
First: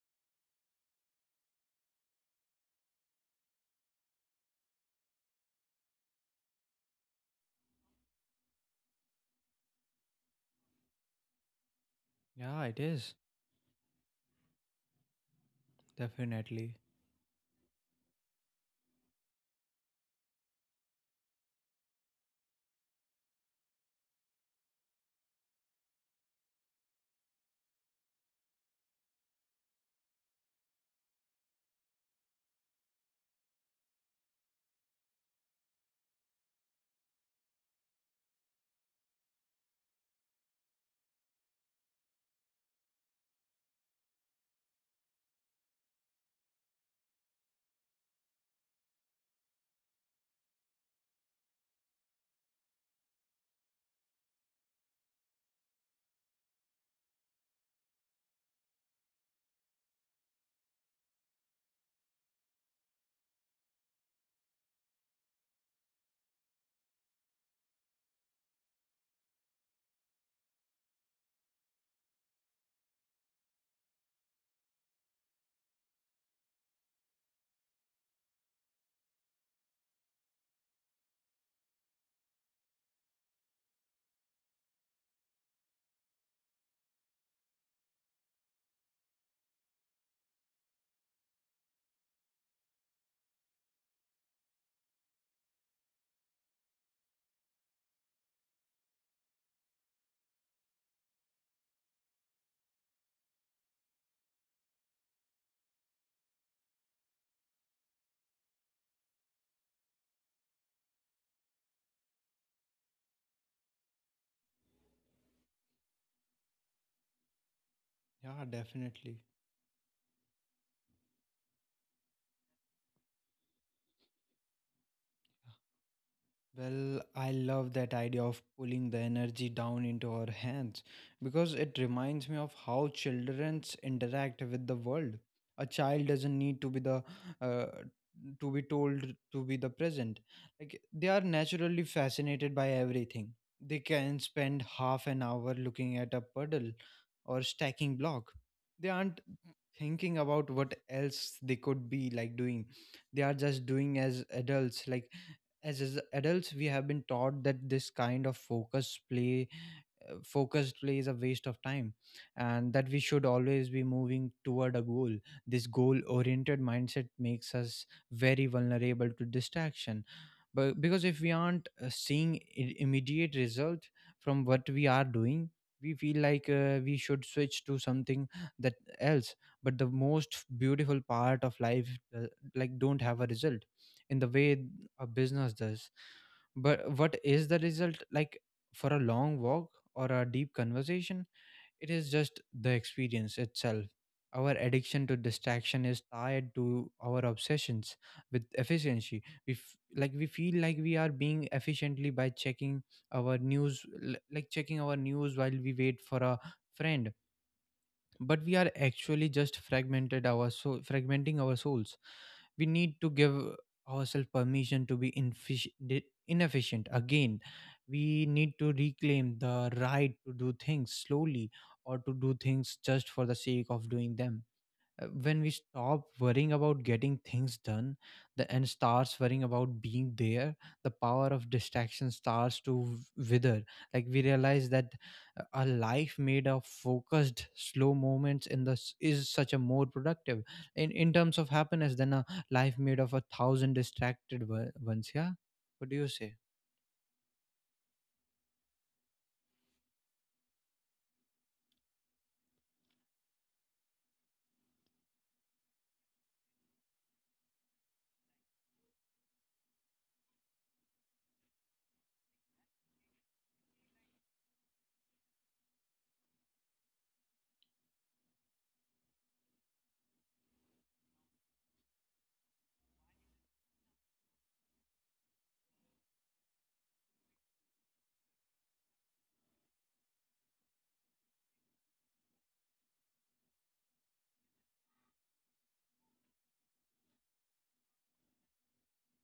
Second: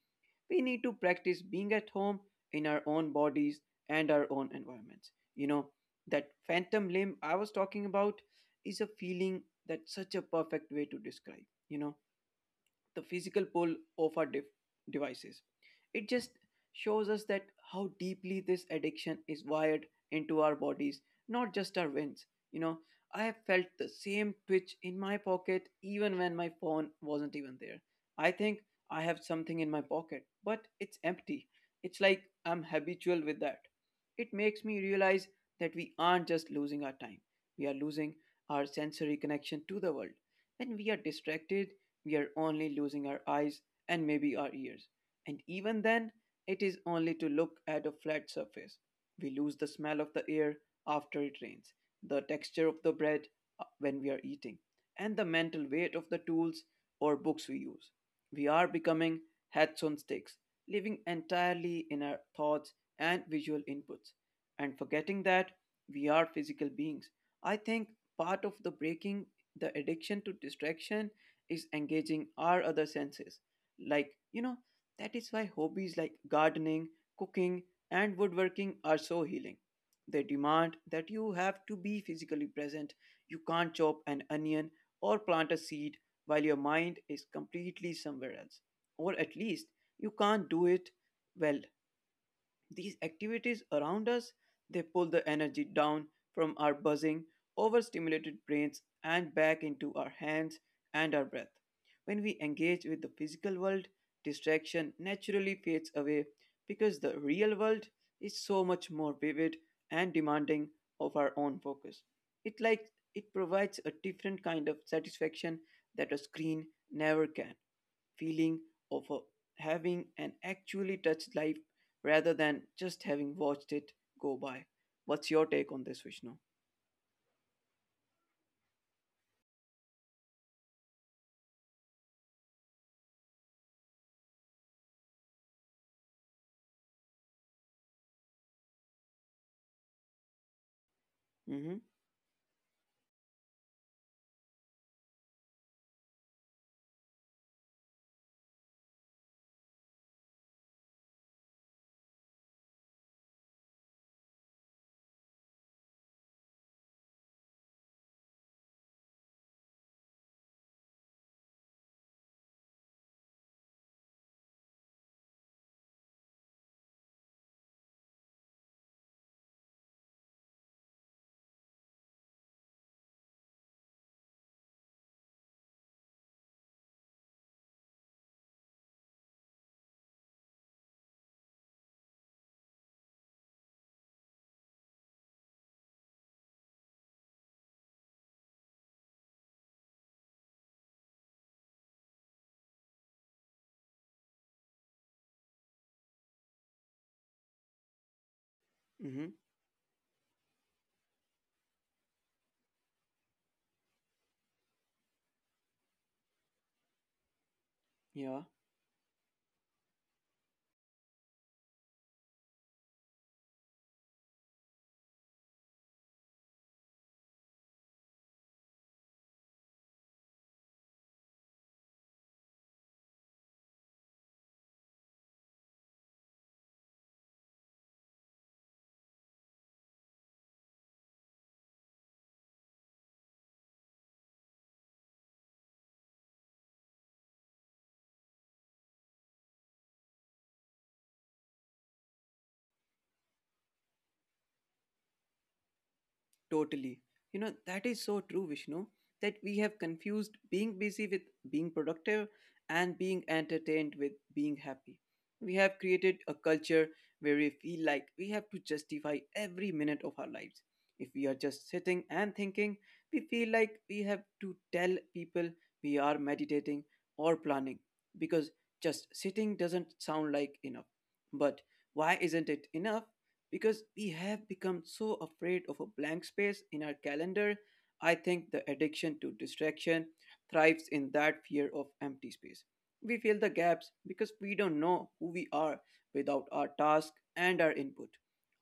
B: We need to practice being at home in our own bodies and our own environments. You know, that phantom limb I was talking about is a feeling that's such a perfect way to describe.
A: yeah, it
B: The
A: is
B: physical pull of our devices. It just
A: definitely.
B: shows us that how deeply this addiction is wired into our bodies, not just our veins. You know, I have felt the same twitch in my pocket even when my phone wasn't even there. I think I have something in my pocket, but it's empty. It's like I'm habitual with that. It makes me realize that we aren't just losing our time, we are losing our sensory connection to the world. When we are distracted, we are only losing our eyes and maybe our ears. And even then, it is only to look at a flat surface. We lose the smell of the air after it rains, the texture of the bread when we are eating, and the mental weight of the tools or books we use. We are becoming hats on sticks, living entirely in our thoughts and visual inputs, and forgetting that we are physical beings. I think part of the breaking the addiction to distraction is engaging our other senses. Like, that is why hobbies like gardening, cooking, and woodworking are so healing. They demand that you have to be physically present. You can't chop an onion or plant a seed while your mind is completely somewhere else. Or at least you can't do it well. These activities around us, they pull the energy down from our buzzing, overstimulated brains and back into our hands and our breath. When we engage with the physical world, distraction naturally fades away because the real world is so much more vivid and demanding of our own focus. It like it provides a different kind of satisfaction that a screen never can.
A: Yeah,
B: Feeling of
A: definitely.
B: having an actually touched life rather than just having watched it go by. What's your take on this, Vishnu?
A: Well, I love that idea of pulling the energy down into our hands because it reminds me of how childrens interact with the world. A child doesn't need to be uh, told to be the present. Like they are naturally
B: Mm-hmm.
A: fascinated by everything. They can spend half an hour looking at a puddle or stacking block. They aren't thinking about what else they could be like doing. They are just doing as adults, like as adults we have been taught that this kind of focused play is a waste of time and that we should always be moving toward a goal. This goal oriented mindset makes us very vulnerable to distraction, but because if we aren't seeing immediate result from what we are doing, we feel like we should switch to something that else. But the most beautiful part of life, uh, like, don't have a result in the way a business does. But what is the result, like, for a long walk or a deep conversation? It is just the experience itself. Our addiction to distraction is tied to our obsessions with efficiency.
B: Mm-hmm.
A: Like, we feel like we are being efficiently by checking our news, like checking our news while we wait for a friend, but
B: Yeah.
A: we are actually just fragmented our soul fragmenting our souls. We need to give ourselves permission to be inefficient again. We need to reclaim the right to do things slowly or to do things just for the sake of doing them. When we stop worrying about getting things done and starts worrying about being there, the power of distraction starts to wither. Like, we realize that a life made of focused slow moments in this is such a more productive in terms of happiness than a life made of a thousand distracted ones. Yeah. What do you say?
B: Totally. You know, that is so true, Vishnu, that we have confused being busy with being productive and being entertained with being happy. We have created a culture where we feel like we have to justify every minute of our lives. If we are just sitting and thinking, we feel like we have to tell people we are meditating or planning because just sitting doesn't sound like enough. But why isn't it enough? Because we have become so afraid of a blank space in our calendar, I think the addiction to distraction thrives in that fear of empty space. We fill the gaps because we don't know who we are without our task and our input.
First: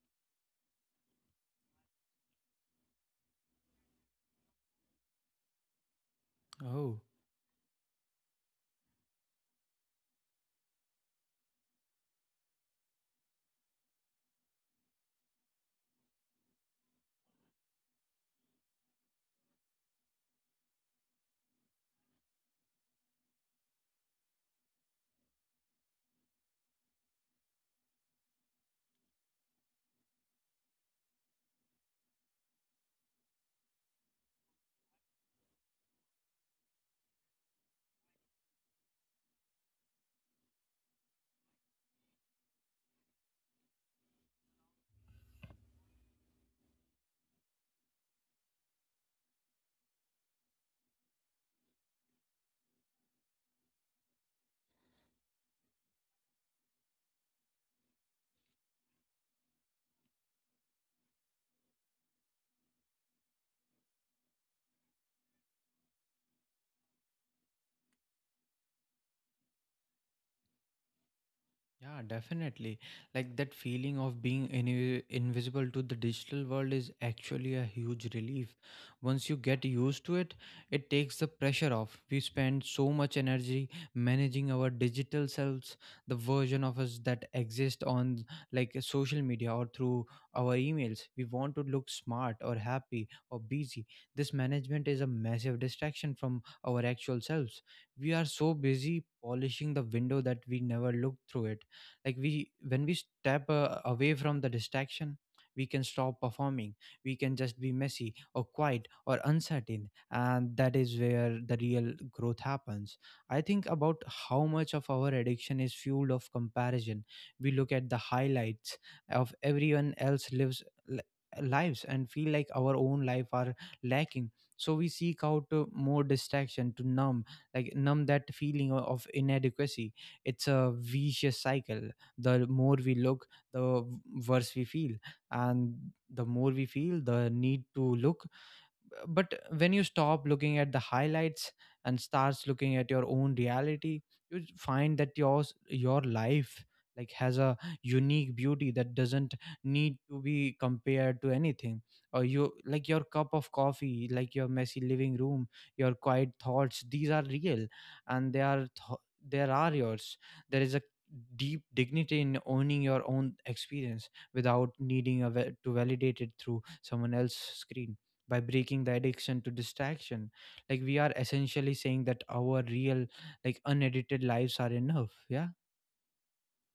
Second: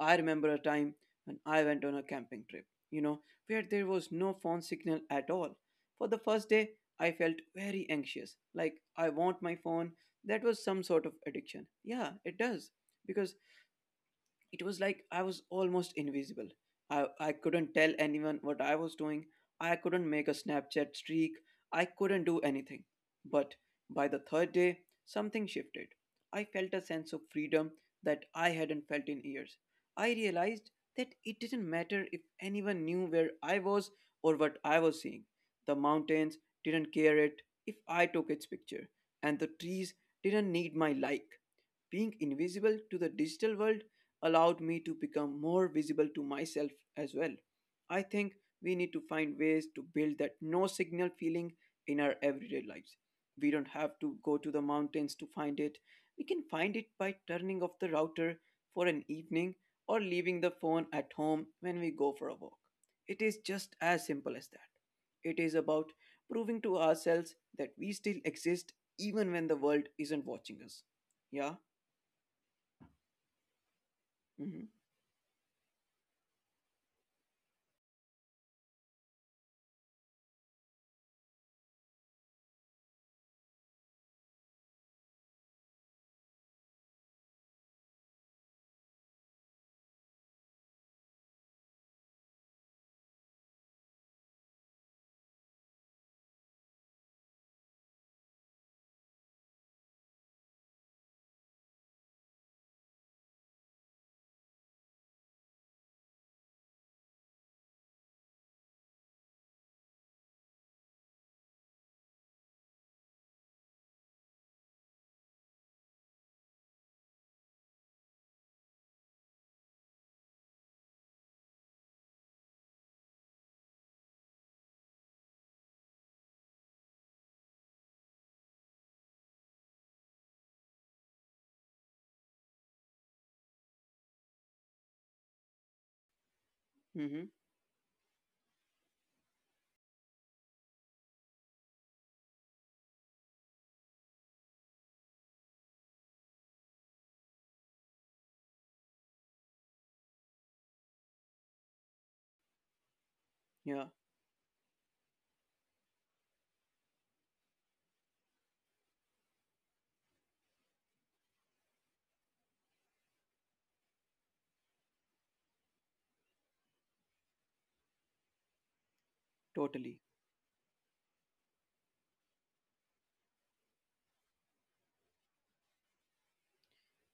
B: I remember a time when I went on a camping trip, you know, where there was no phone signal at all. For the first day, I felt very anxious, like I want my phone. That was some sort of addiction. Yeah, it does because it was like I was almost invisible. I couldn't tell anyone what I was doing. I couldn't make a Snapchat streak. I couldn't do anything. But by the third day, something shifted. I felt a sense of freedom that I hadn't felt in years. I realized that it didn't matter if anyone knew where I was or what I was seeing. The mountains didn't care it if I took its picture, and the trees didn't need my like being invisible to the digital world allowed me to become more visible to myself as well. I think we need to find ways to build that no signal feeling in our everyday lives. We don't have to go to the mountains to find it. We can find it by turning off the router for an evening or leaving the phone at home when we go for a walk. It is just as simple as that. It is about proving to ourselves that we still exist even when the world isn't watching us. Yeah?
A: Yeah, definitely. Like that feeling of
B: Mm-hmm.
A: being invisible to the digital world is actually a huge relief. Once you get used to it, it takes the pressure off. We spend so much energy managing our digital selves, the version of us that exist on like social media or through our emails. We want to look smart or happy or busy. This management is a massive distraction from our actual selves. We are so busy polishing the window that we never look through it, like we when we step away from the distraction. We can stop performing. We can just be messy or quiet or uncertain, and that is where the real growth happens. I think about how much of our addiction is fueled of comparison. We look at the highlights of everyone else lives, li- lives, and feel like our own life are lacking. So we seek out more distraction to numb, numb that feeling of inadequacy. It's a vicious cycle. The more we look, the worse we feel, and the more we
B: Mm-hmm.
A: feel the need to look. But when you stop looking at the highlights and starts looking at your own reality, you find that your life like has a unique beauty that doesn't need to be compared to anything, or you like your cup
B: Yeah,
A: of coffee, like your messy living room, your quiet thoughts. These are real, and there are yours. There is a deep dignity in owning your own experience without needing a to validate it through someone else's screen. By breaking the addiction to
B: totally.
A: distraction, like we are essentially saying that our real, like unedited, lives are enough, yeah.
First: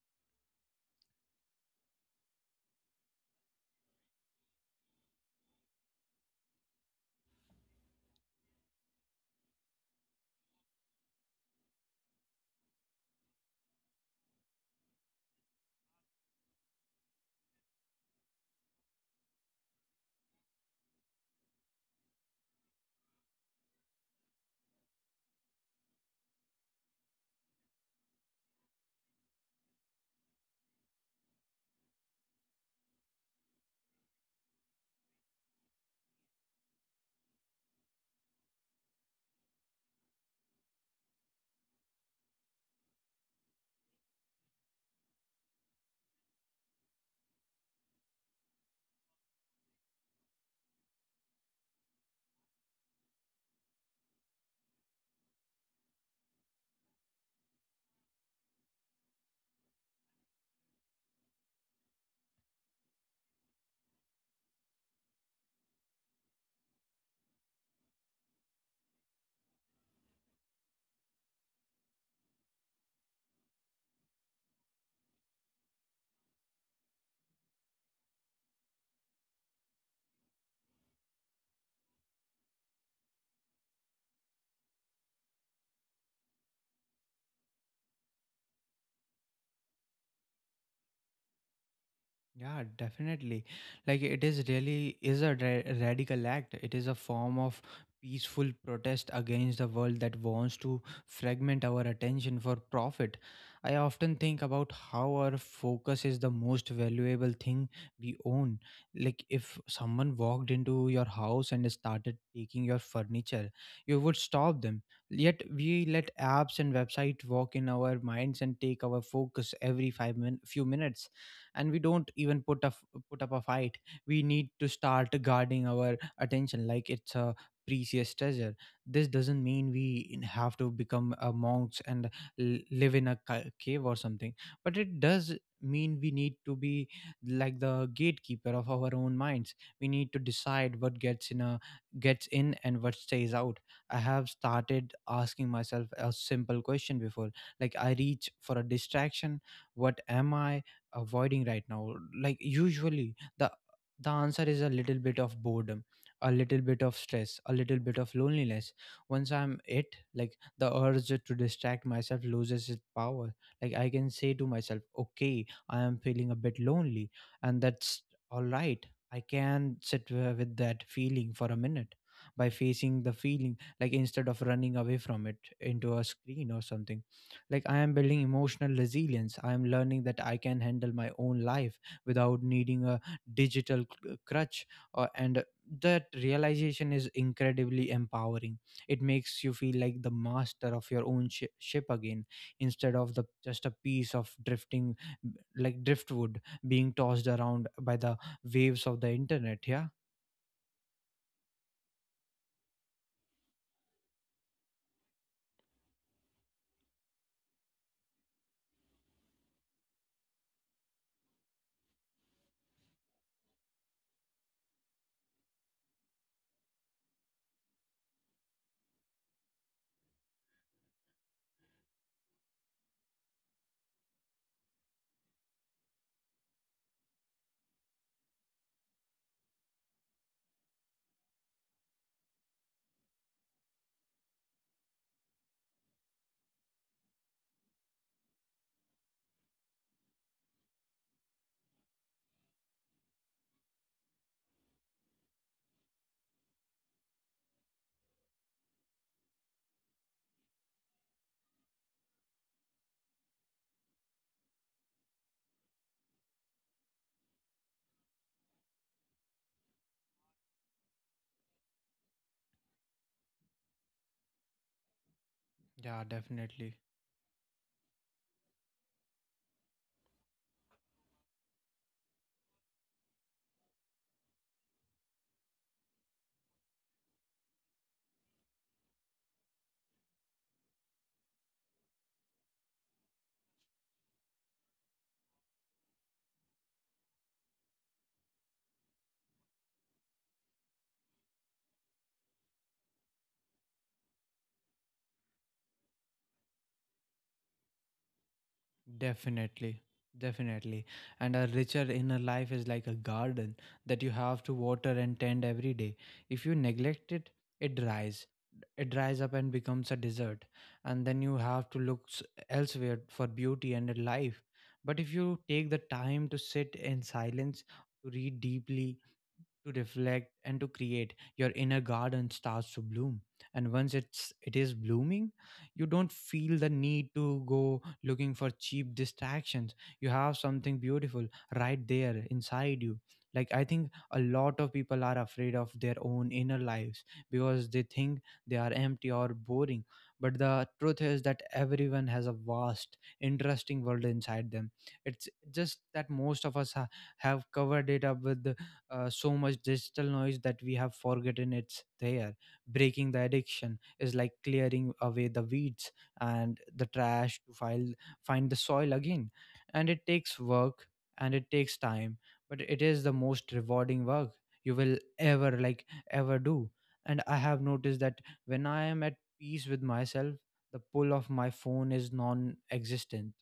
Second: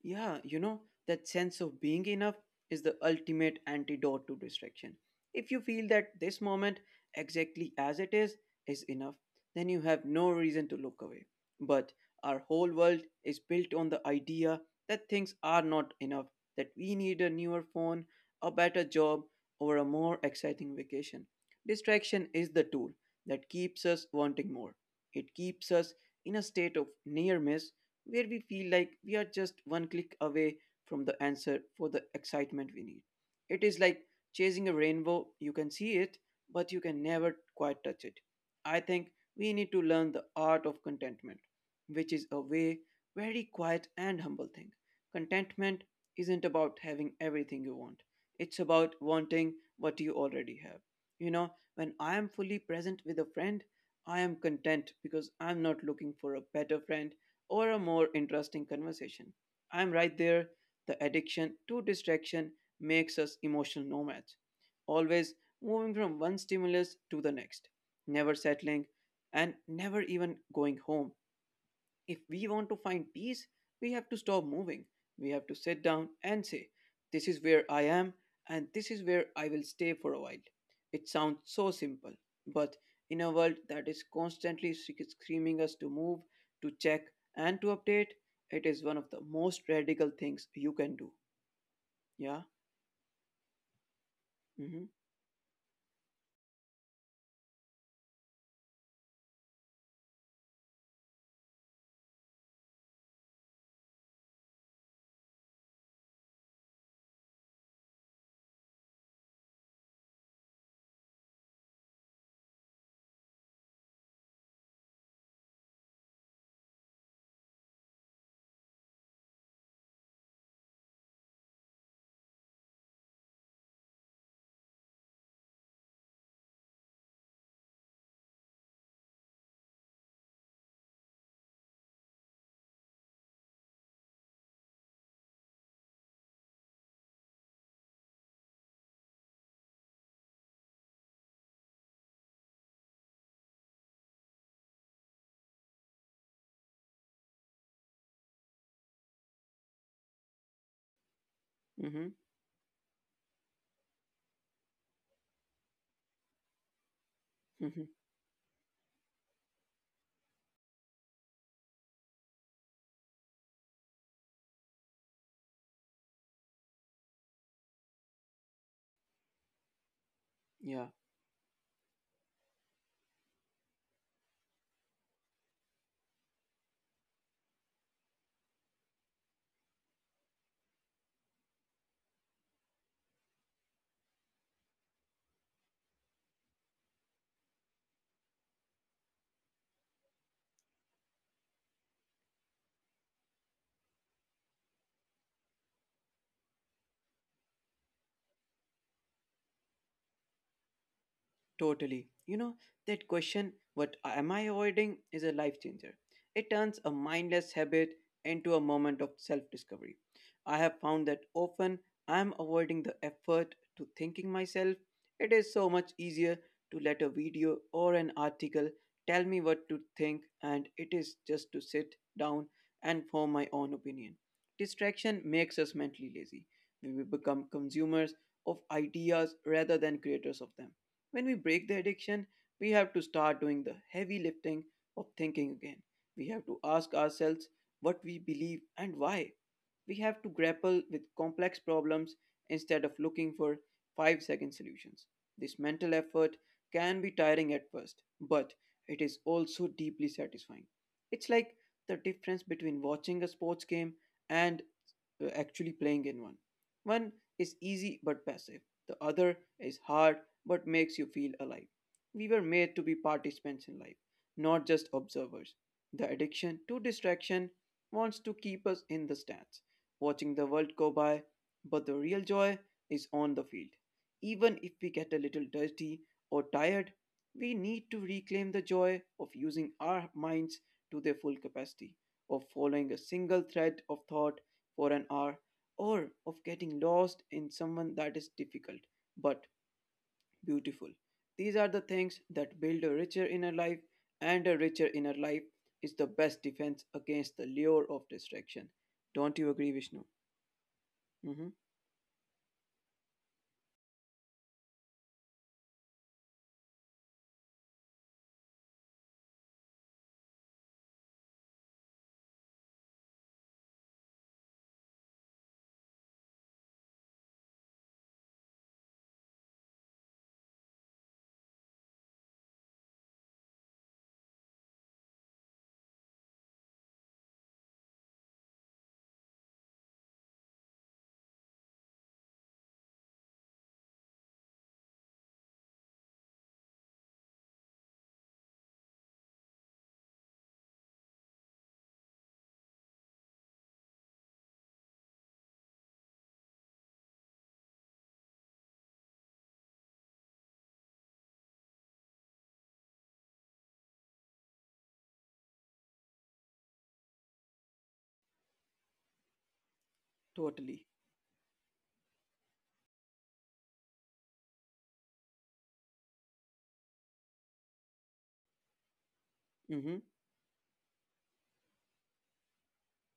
B: Yeah, you know, that sense of being enough is the ultimate antidote to distraction. If you feel that this moment, exactly as it is enough, then you have no reason to look away. But our whole world is built on the idea that things are not enough, that we need a newer phone, a better job, or a more exciting vacation. Distraction is the tool that keeps us wanting more. It keeps us in a state of near miss where we feel like we are just one click away from the answer for the excitement we need. It is like chasing a rainbow, you can see it, but you can never quite touch it. I think we need to learn the art of contentment, which is a way very quiet and humble thing. Contentment isn't about having everything you want. It's about wanting what you already have. You know, when I am fully present with a friend, I am content because I'm not looking for a better friend or a more interesting conversation. I'm right there. The addiction to distraction makes us emotional nomads, always moving from one stimulus to the next, never settling and never even going home. If we want to find peace, we have to stop moving. We have to sit down and say, this is where I am, and this is where I will stay for a while. It sounds so simple, but in a world that is constantly screaming us to move, to check, and to update, it is one of the most radical things you can do. Yeah?
A: Yeah, definitely. Like it is
B: Mm-hmm.
A: really is a radical act. It is a form of peaceful protest against the world that wants to fragment our attention for profit. I often think about how our focus is the most valuable thing we own. Like if someone walked into your house and started taking your furniture, you would stop them. Yet we let apps and websites walk in our minds and take our focus every few minutes, and we don't even put up a fight. We need to start guarding our attention like it's a precious treasure. This doesn't mean we have to become a monks and live in a cave or something, but it does mean we need to be like the gatekeeper of our own minds. We need to decide what gets in and what stays out. I have started asking myself a simple question before, like, I reach for a distraction. What am I avoiding right now?
B: Mm-hmm.
A: Like usually the answer is a little bit of boredom, a little bit of stress, a little
B: Mm-hmm.
A: bit of loneliness. Once I'm it, like the urge to distract myself loses its power. Like I can say to myself, okay, I am feeling a bit lonely, and that's all right. I can sit with that
B: Yeah.
A: feeling for a minute. By facing the feeling, like instead of running away from it into a screen or something, like I am building emotional resilience. I am learning that I can handle my own life without needing a digital crutch, or, and that realization is incredibly empowering. It makes you feel like the master of your own ship again, instead of the just a piece of drifting, like driftwood, being tossed around by the waves of the internet, yeah.
B: Totally. You know, that question, what am I avoiding, is a life changer. It turns a mindless habit into a moment of self discovery. I have found that often I am avoiding the effort to thinking myself. It is so much easier to let a video or an article tell me what to think, and it is just to sit down and form my own opinion. Distraction makes us mentally lazy. We will become consumers of ideas rather than creators of them when we break the addiction, we have to start doing the heavy lifting of thinking again. We have to ask ourselves what we believe and why. We have to grapple with complex problems instead of looking for 5-second solutions. This mental effort can be tiring at first, but it is also deeply satisfying. It's like the difference between watching a sports game and actually playing in one. One is easy but passive, the other is hard but makes you feel alive. We were made to be participants in life, not just observers. The
A: Yeah,
B: addiction to
A: definitely.
B: distraction wants to keep us in the stands, watching the world go by, but the real joy is on the field. Even if we get a little dirty or tired, we need to reclaim the joy of using our minds to their full capacity, of following a single thread of thought for an hour, or of getting lost in someone that is difficult but beautiful. These are the things that build a richer inner life, and a richer inner life is the best defense against the lure of distraction. Don't you agree,
A: Definitely,
B: Vishnu?
A: definitely.
B: Mm-hmm.
A: And a richer inner life is like a garden that you have to water and tend every day. If you neglect it, it dries. It dries up and becomes a desert. And then you have to look elsewhere for beauty and a life. But if you take the time to sit in silence, to read deeply, to reflect and to create, your inner garden starts to bloom. And once it is blooming, you don't feel the need to go looking for cheap distractions. You have something beautiful right there inside you. Like I think a lot of people are afraid of their own inner lives because they think they are empty or boring, but the truth is that everyone has a vast interesting world inside them. It's just that most of us have covered it up with so much digital noise that we have forgotten it's there. Breaking the addiction is like clearing away the weeds and the trash to file, find the soil again. And it takes work,
B: Totally.
A: and it takes time, but it is the most rewarding work you will ever do. And I have noticed that when I am at peace with
B: Mm-hmm.
A: myself, the pull of my phone is non existent.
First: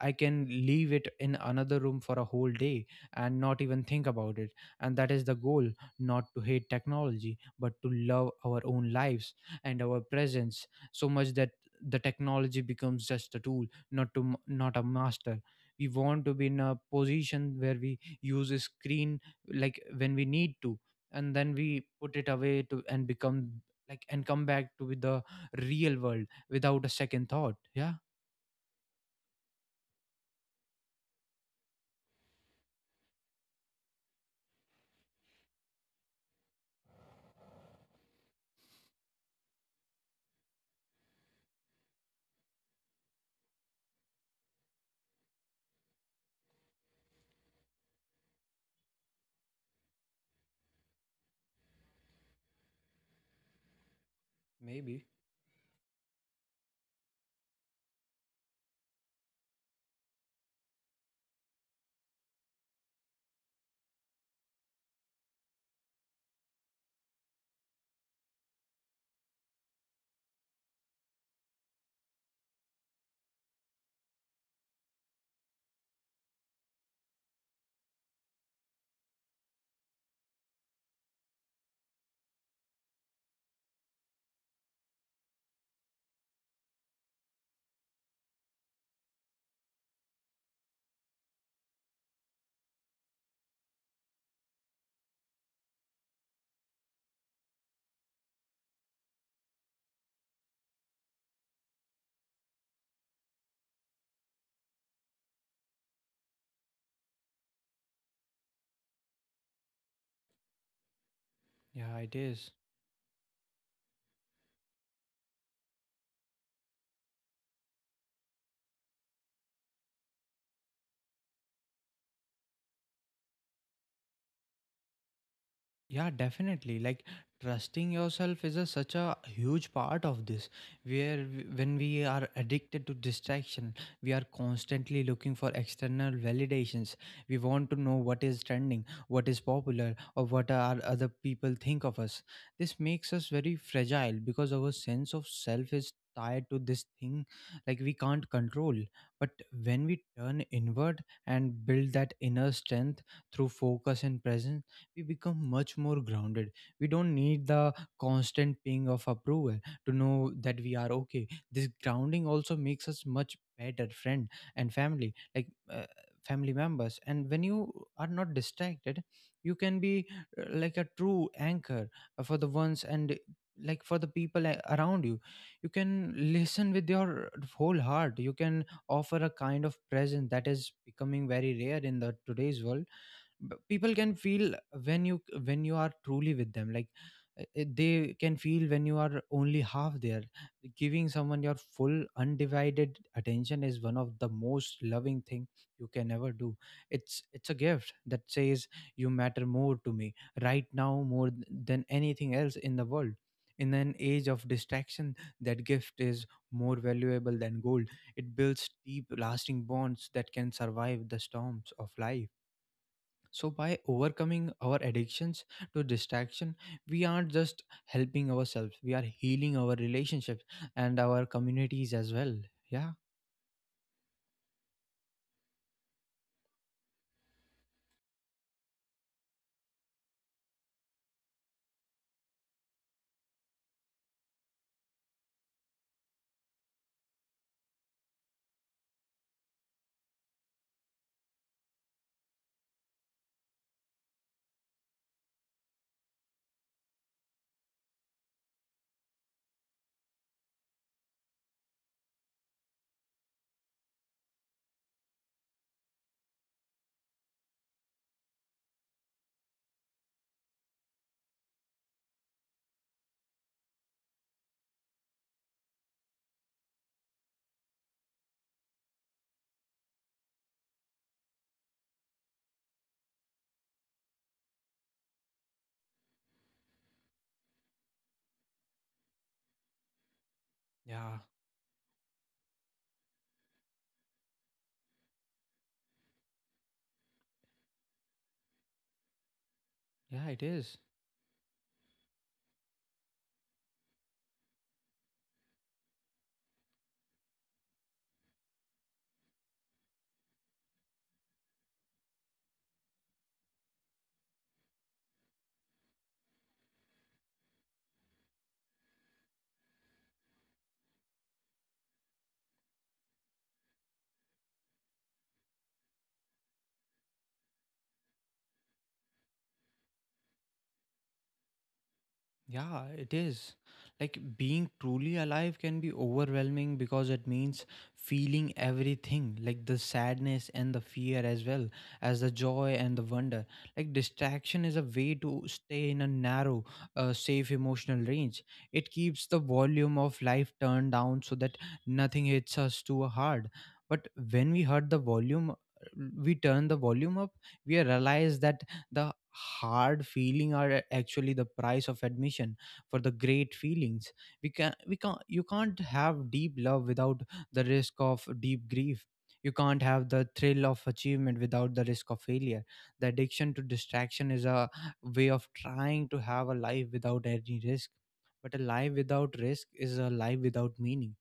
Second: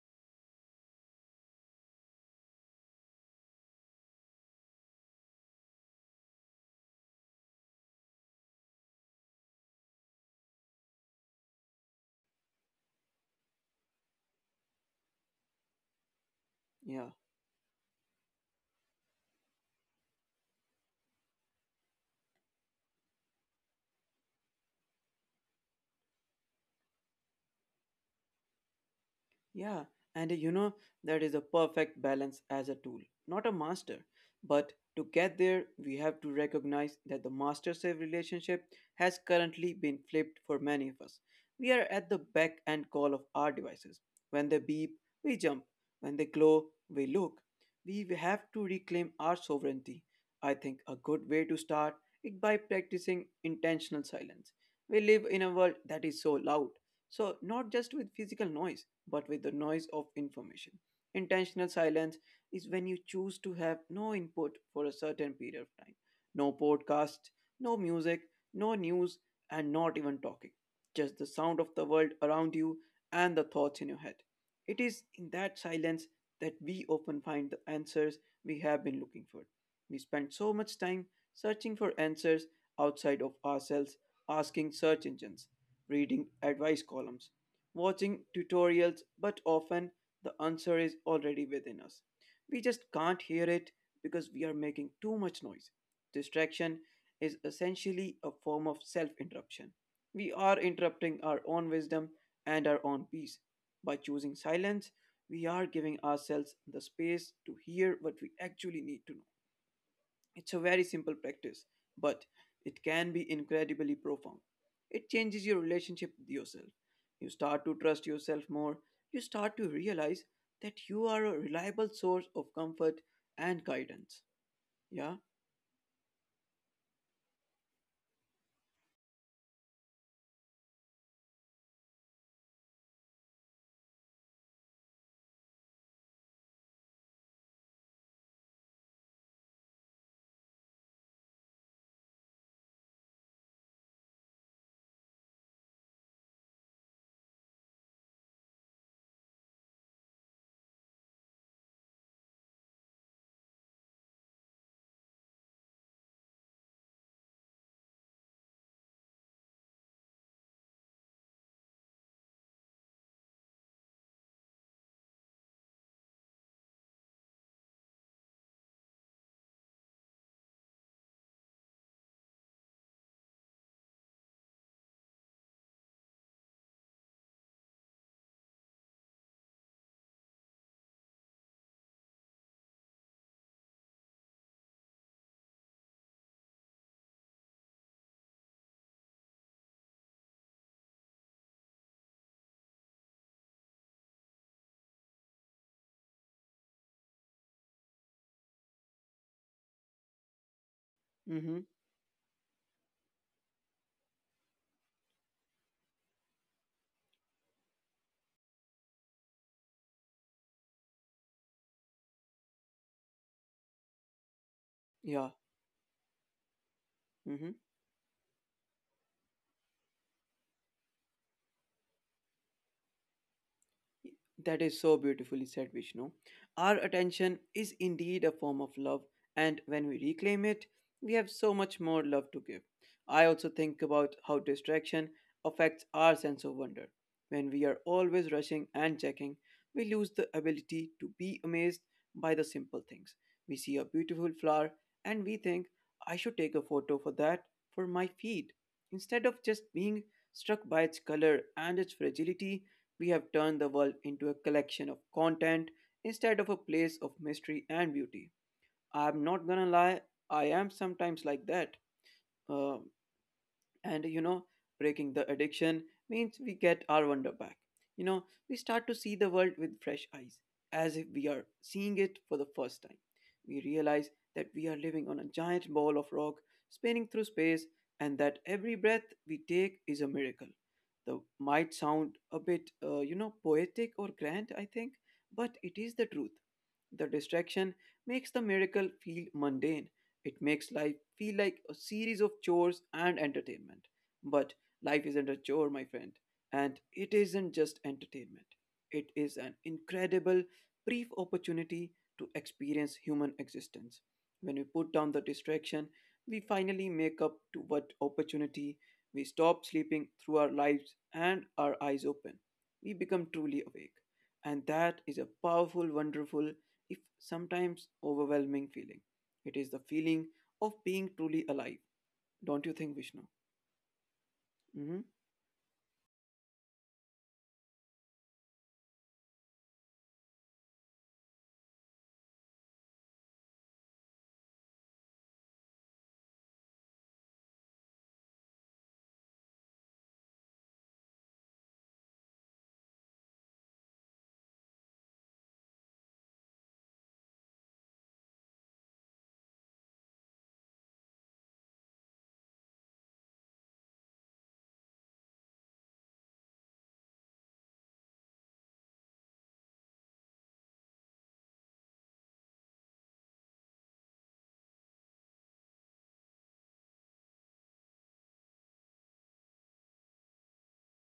A: I can leave it in another room for a whole day and not even think about it. And that is the goal, not to hate technology but to love our own lives and our presence so much that the technology becomes just a tool, not to m- not a master. We want to be in a
B: Yeah.
A: position where we use a screen like when we need to, and then we put it away to and become, like, and come back to with the real world without a second thought, yeah.
B: Yeah, and you know, that is a perfect balance as a tool, not a master. But to get there, we have to recognize that the master slave relationship has currently been flipped for many of us. We are at the beck and call of our devices. When they beep, we jump. When they glow, we look. We have to reclaim our sovereignty. I think a good way to start is by practicing intentional silence. We
A: Maybe.
B: live in a world that is so loud, so not just with physical noise but with the noise of information. Intentional silence is when you choose to have no input for a certain period of time. No podcast, no music, no news, and not even talking. Just the sound of the world around you and the thoughts in your head. It is in that silence that we often find the answers we have been looking for. We spend so much time searching for answers outside of ourselves, asking search engines, reading advice columns, watching tutorials, but often the answer is already within us. We just can't hear it because we are making too much noise. Distraction is essentially a form of self interruption. We are interrupting our own wisdom and our own peace. By choosing silence, we are giving ourselves the space to hear what we actually need to know. It's a very simple practice, but
A: Yeah, it
B: it
A: is.
B: can be incredibly profound. It changes your relationship with yourself. You start to trust yourself more. You start to realize that you are a reliable source of comfort and guidance. Yeah?
A: Yeah, definitely. Like trusting yourself is such a huge part of this. Where when we are addicted to distraction, we are constantly looking for external validations. We want to know what is trending, what is popular, or what are other people think of us. This makes us very fragile because our sense of self is tied to this thing like we can't control. But when we turn inward and build that inner strength through focus and presence, we become much more grounded. We don't need the constant ping of approval to know that we are okay. This grounding also makes us much better friend and family, like family members. And when you are not distracted, you can be, like a true anchor, for the ones and, like, for the people around you. You can listen with your whole heart. You can offer a kind of presence that is becoming very rare in the today's world. People can feel when you are truly with them, like they can feel when you are only half there. Giving someone your full undivided attention is one of the most loving thing you can ever do. It's a gift that says you matter more to me right
B: Mm
A: now
B: hmm.
A: more than anything else in the world. In an age of distraction, that gift is more valuable than gold. It builds deep lasting bonds that can survive the storms of life. So, by overcoming our
B: Yeah.
A: addictions to distraction,
B: Mm
A: we
B: hmm.
A: aren't just helping ourselves, we are healing our relationships and our communities as well. Yeah,
B: That is so beautifully said, Vishnu. Our attention is indeed a form of love, and when we reclaim it, we have so much more love to give. I also think about how distraction affects our sense of wonder. When we are always rushing and checking, we lose the ability to be amazed by the simple things. We see a beautiful flower and we think, I should take a photo for that for my feed. Instead of just being struck by its color and its fragility, we have turned the world into a collection of content instead of a place of mystery and beauty. I'm not gonna lie, I am sometimes like that. Uh, and you know, breaking the addiction means we get our wonder back. You know, we start to see the world with fresh eyes, as if we are seeing it for the first time. We realize that we are living on a giant ball of rock spinning through space, and that every breath we take is a miracle. The
A: yeah,
B: might sound a bit you know, poetic or grand, I think, but it is the truth. The distraction makes the miracle feel mundane. It
A: yeah, it
B: makes life
A: is.
B: feel like a series of chores and entertainment. But life isn't a chore, my friend. And it isn't just entertainment, it is an incredible, brief opportunity to experience human existence. When we put down the distraction, we finally make up to what opportunity we stop sleeping through our lives and our eyes open. We become truly awake. And that is a powerful, wonderful, if sometimes overwhelming feeling. It is the feeling of being truly alive,
A: Yeah, it
B: don't you think,
A: is.
B: Vishnu?
A: Like being truly
B: Mm-hmm.
A: alive can be overwhelming because it means feeling everything, like the sadness and the fear as well as the joy and the wonder. Like distraction is a way to stay in a narrow, safe emotional range. It keeps the volume of life turned down so that nothing hits us too hard. But when we hurt the volume, we turn the volume up, we realize that the hard feeling are actually the price of admission for the great feelings. We can't, you can't have deep love without the risk of deep grief. You can't have the thrill of achievement without the risk of failure. The addiction to distraction is a way of trying to have a life without any risk, but a life without risk is a life without meaning.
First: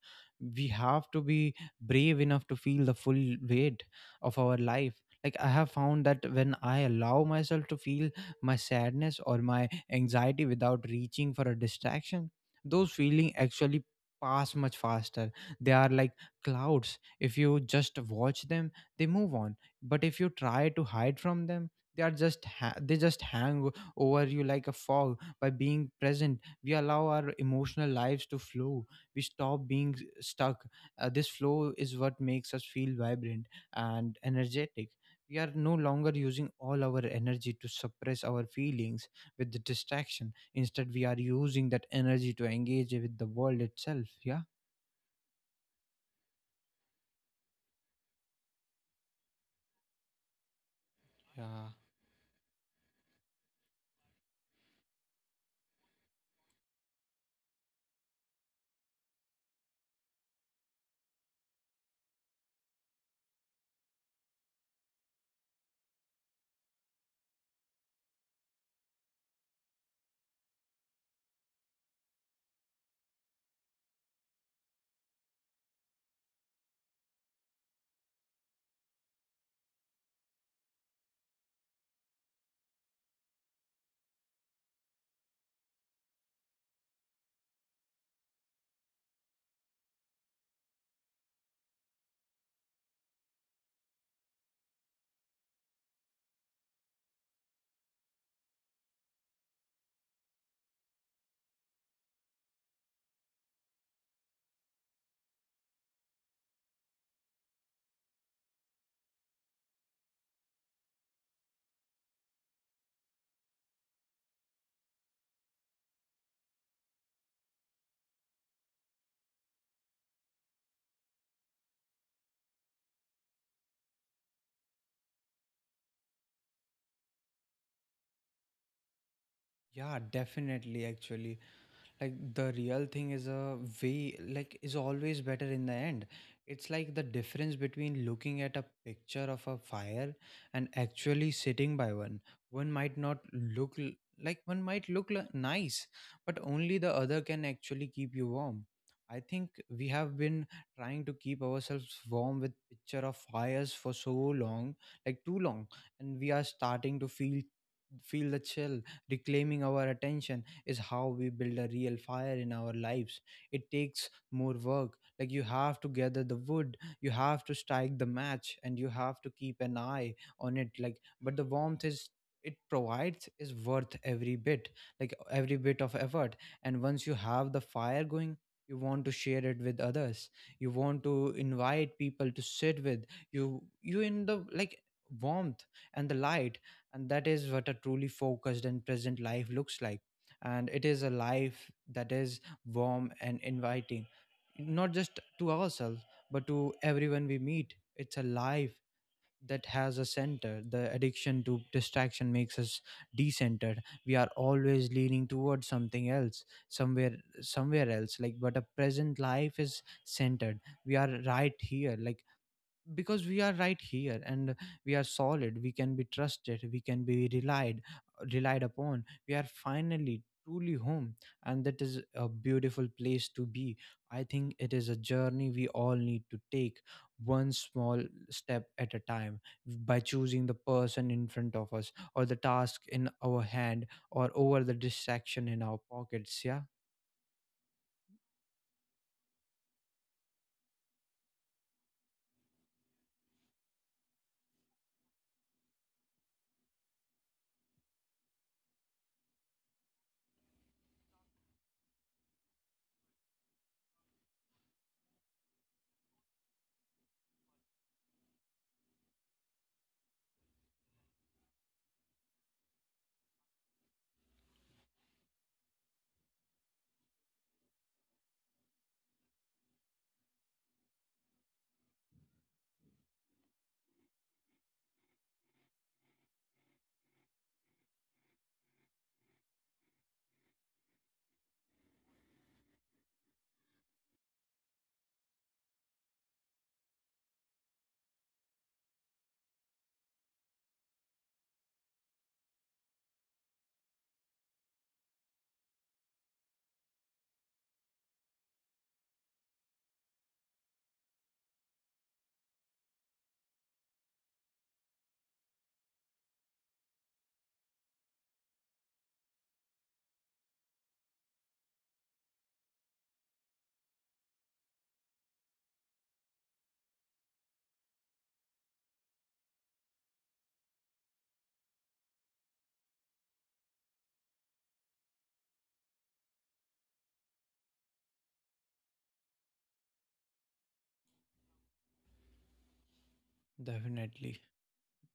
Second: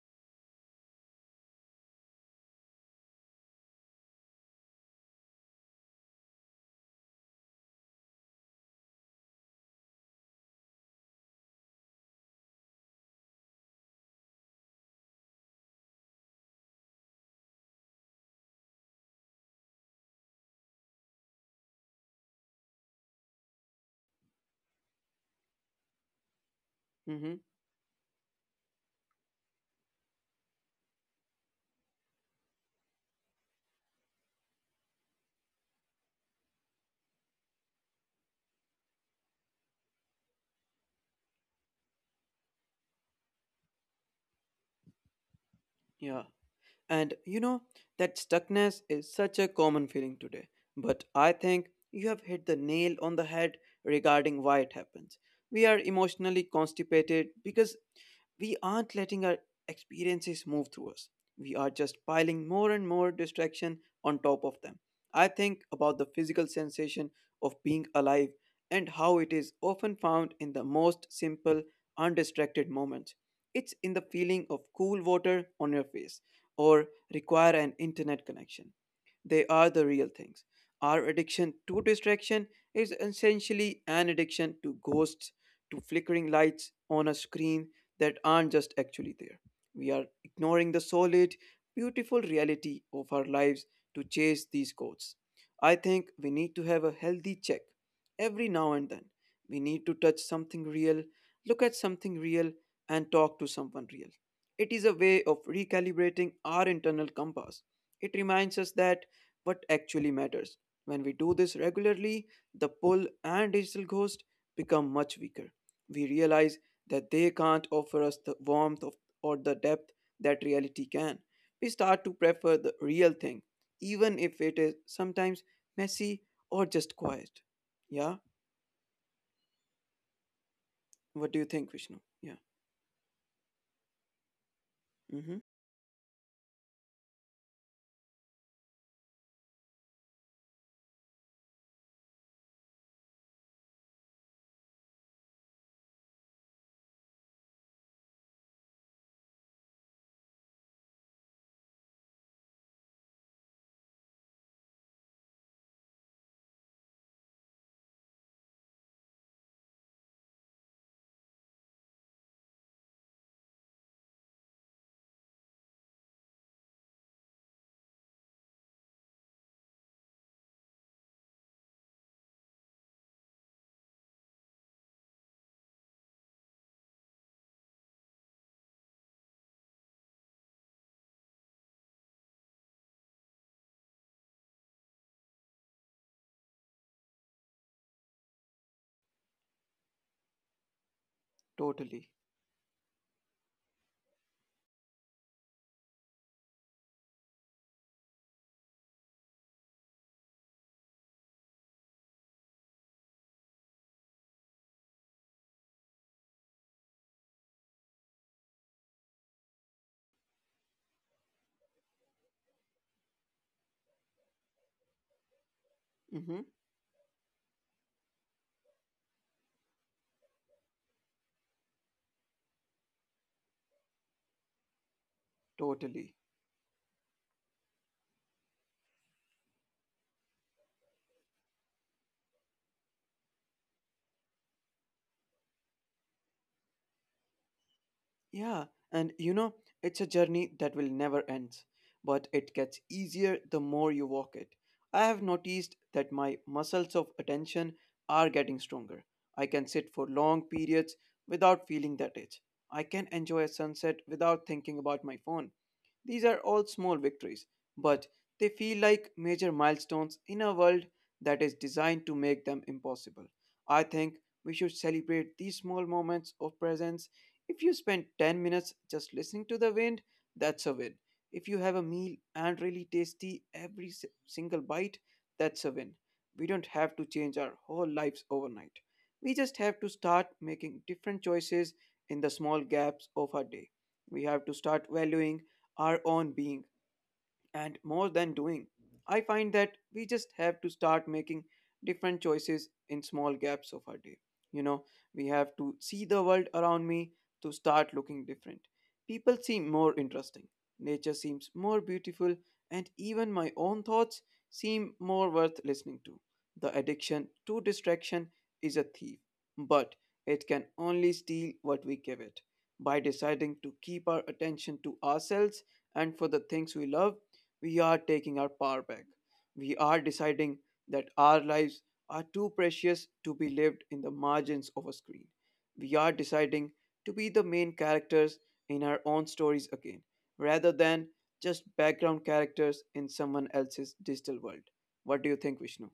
A: We have to be brave enough to feel the full weight of our life. Like I have found that when I allow myself to feel my sadness or my anxiety without reaching for a distraction, those feelings actually pass much faster. They are like clouds. If you just watch them, they move on. But if you try to hide from them, they are just they just hang over you like a fog. By being present, we allow
B: Mm-hmm.
A: our emotional lives to flow. We stop being stuck. This flow is what makes us feel vibrant and energetic. We are no longer using all our energy to suppress our feelings with the distraction. Instead, we are using that energy to engage with the world itself, yeah.
B: Yeah. And you know, that stuckness is such a common feeling today. But I think
A: Yeah.
B: you have hit the nail on the head regarding why it happens. We are emotionally constipated because we aren't letting our experiences move through us. We are just piling more and more distraction on top of them. I think about the physical sensation of being alive and how it is often found in the most simple, undistracted moments. It's in the feeling of cool water on your face or require an internet connection. They are the real things. Our addiction to distraction is essentially an addiction to ghosts, to flickering lights on a screen that aren't just actually there. We are ignoring the solid, beautiful reality of our lives to chase these ghosts. I think we need to have a healthy check every now and then. We need to touch something real, look at something real, and talk to someone real. It is a way of recalibrating our internal compass. It reminds us that what actually matters. When we do this regularly, the pull and digital ghost become much weaker. We realize that they can't offer us the warmth of, or the depth that reality can. We start to prefer the real thing, even if it is sometimes messy or just quiet. Yeah?
A: yeah definitely
B: What do you
A: Actually,
B: think, Vishnu?
A: like
B: Yeah.
A: the real thing is a way, like is
B: Mm-hmm.
A: always better in the end. It's like the difference between looking at a picture of a fire and actually sitting by one. One might not look l- Like one might look nice, but only the other can actually keep you warm. I think we have been trying to keep ourselves warm with picture of fires for so long, like too long, and we are starting to feel the chill. Reclaiming our attention is how we build a real fire in our lives. It takes more work. Like you have to gather the wood, you have to strike the match, and you have to keep an eye on it, like. But the warmth is it provides is worth every bit, like every bit of effort. And once you have the fire going, you want to share it with others. You want to invite people to sit with you in the, like, warmth and the light. And that is what a truly focused and present life looks like. And it is a life
B: Totally.
A: that is warm and inviting, not just to ourselves but to everyone we meet. It's a life that has a center. The addiction to distraction makes us decentered. We are always leaning towards something else, somewhere else, like. But a present life is centered. We are right here, like, because we are right here, and we are solid. We can
B: Mm-hmm.
A: be trusted. We can be relied upon. We are finally truly home, and that is a beautiful place to be. I think it is a journey we
B: Totally.
A: all need to take, one small step at a time, by choosing the person in front of us or the task in our hand or over the distraction in our pockets, yeah.
B: Yeah, and you know, it's a journey that will never end, but it gets easier the more you walk it. I have noticed that my muscles of attention are getting stronger. I can sit for long periods without feeling that itch. I can enjoy a sunset without thinking about my phone. These are all small victories, but they feel like major milestones in a world that is designed to make them impossible. I think we should celebrate these small moments of presence. If you spend 10 minutes just listening to the wind, that's a win. If you have a meal and really tasty every single bite, that's a win. We don't have to change our whole lives overnight. We just have to start making different choices in the small gaps of our day. We have to start valuing our own being and more than doing. I find that we just have to start making different choices in small gaps of our day. You know, we have to see the world around me to start looking different. People seem more interesting, nature seems more beautiful, and even my own thoughts seem more worth listening to. The addiction to distraction is a thief, but it can only steal what we give it. By deciding to keep our attention to ourselves and for the things we love, we are taking our power back. We are deciding that our lives are too precious to be lived in the margins of a screen. We are deciding to be the main characters in our own stories again, rather than just background characters in someone else's digital world.
A: Definitely.
B: What do you think, Vishnu?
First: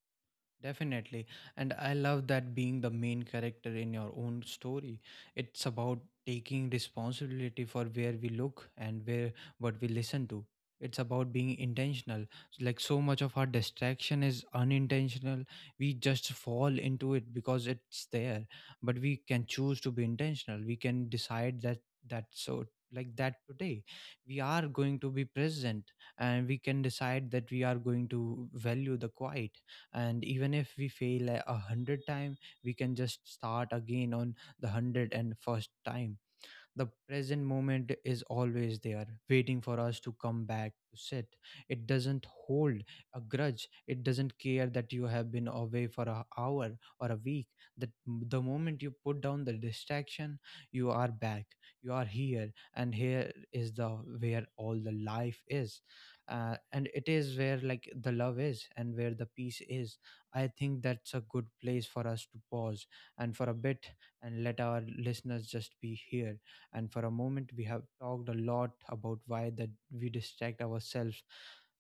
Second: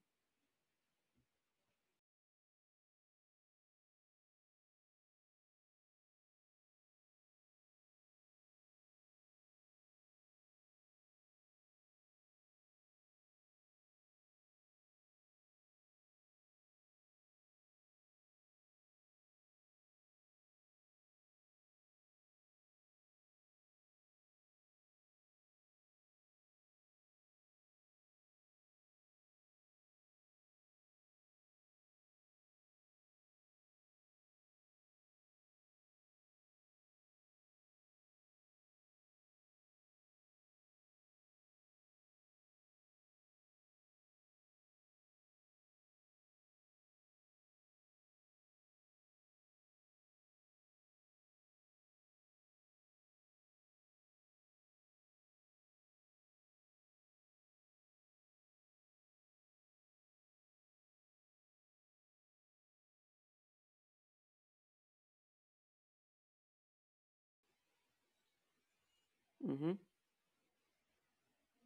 A: Definitely. And I love that being the main character in your own story. It's about taking responsibility for where we look and where what we listen to. It's about being intentional. Like, so much of our distraction is unintentional. We just fall into it because it's there. But we can choose to be intentional. We can decide that so like that today we are going to be present, and we can decide that we are going to value the quiet. And even if we fail a hundred time, we can just start again on the 101st time. The present moment is always there waiting for us to come back to sit. It doesn't hold a grudge. It doesn't care that you have been away for an hour or a week. That the moment you put down the distraction, you are back, you are here, and here is the where all the life is. And it is where, like, the love is and where the peace is. I think that's a good place for us to pause and for a bit, and let our listeners just be here and for a moment. We have talked a lot about why that
B: Hmm.
A: we distract ourselves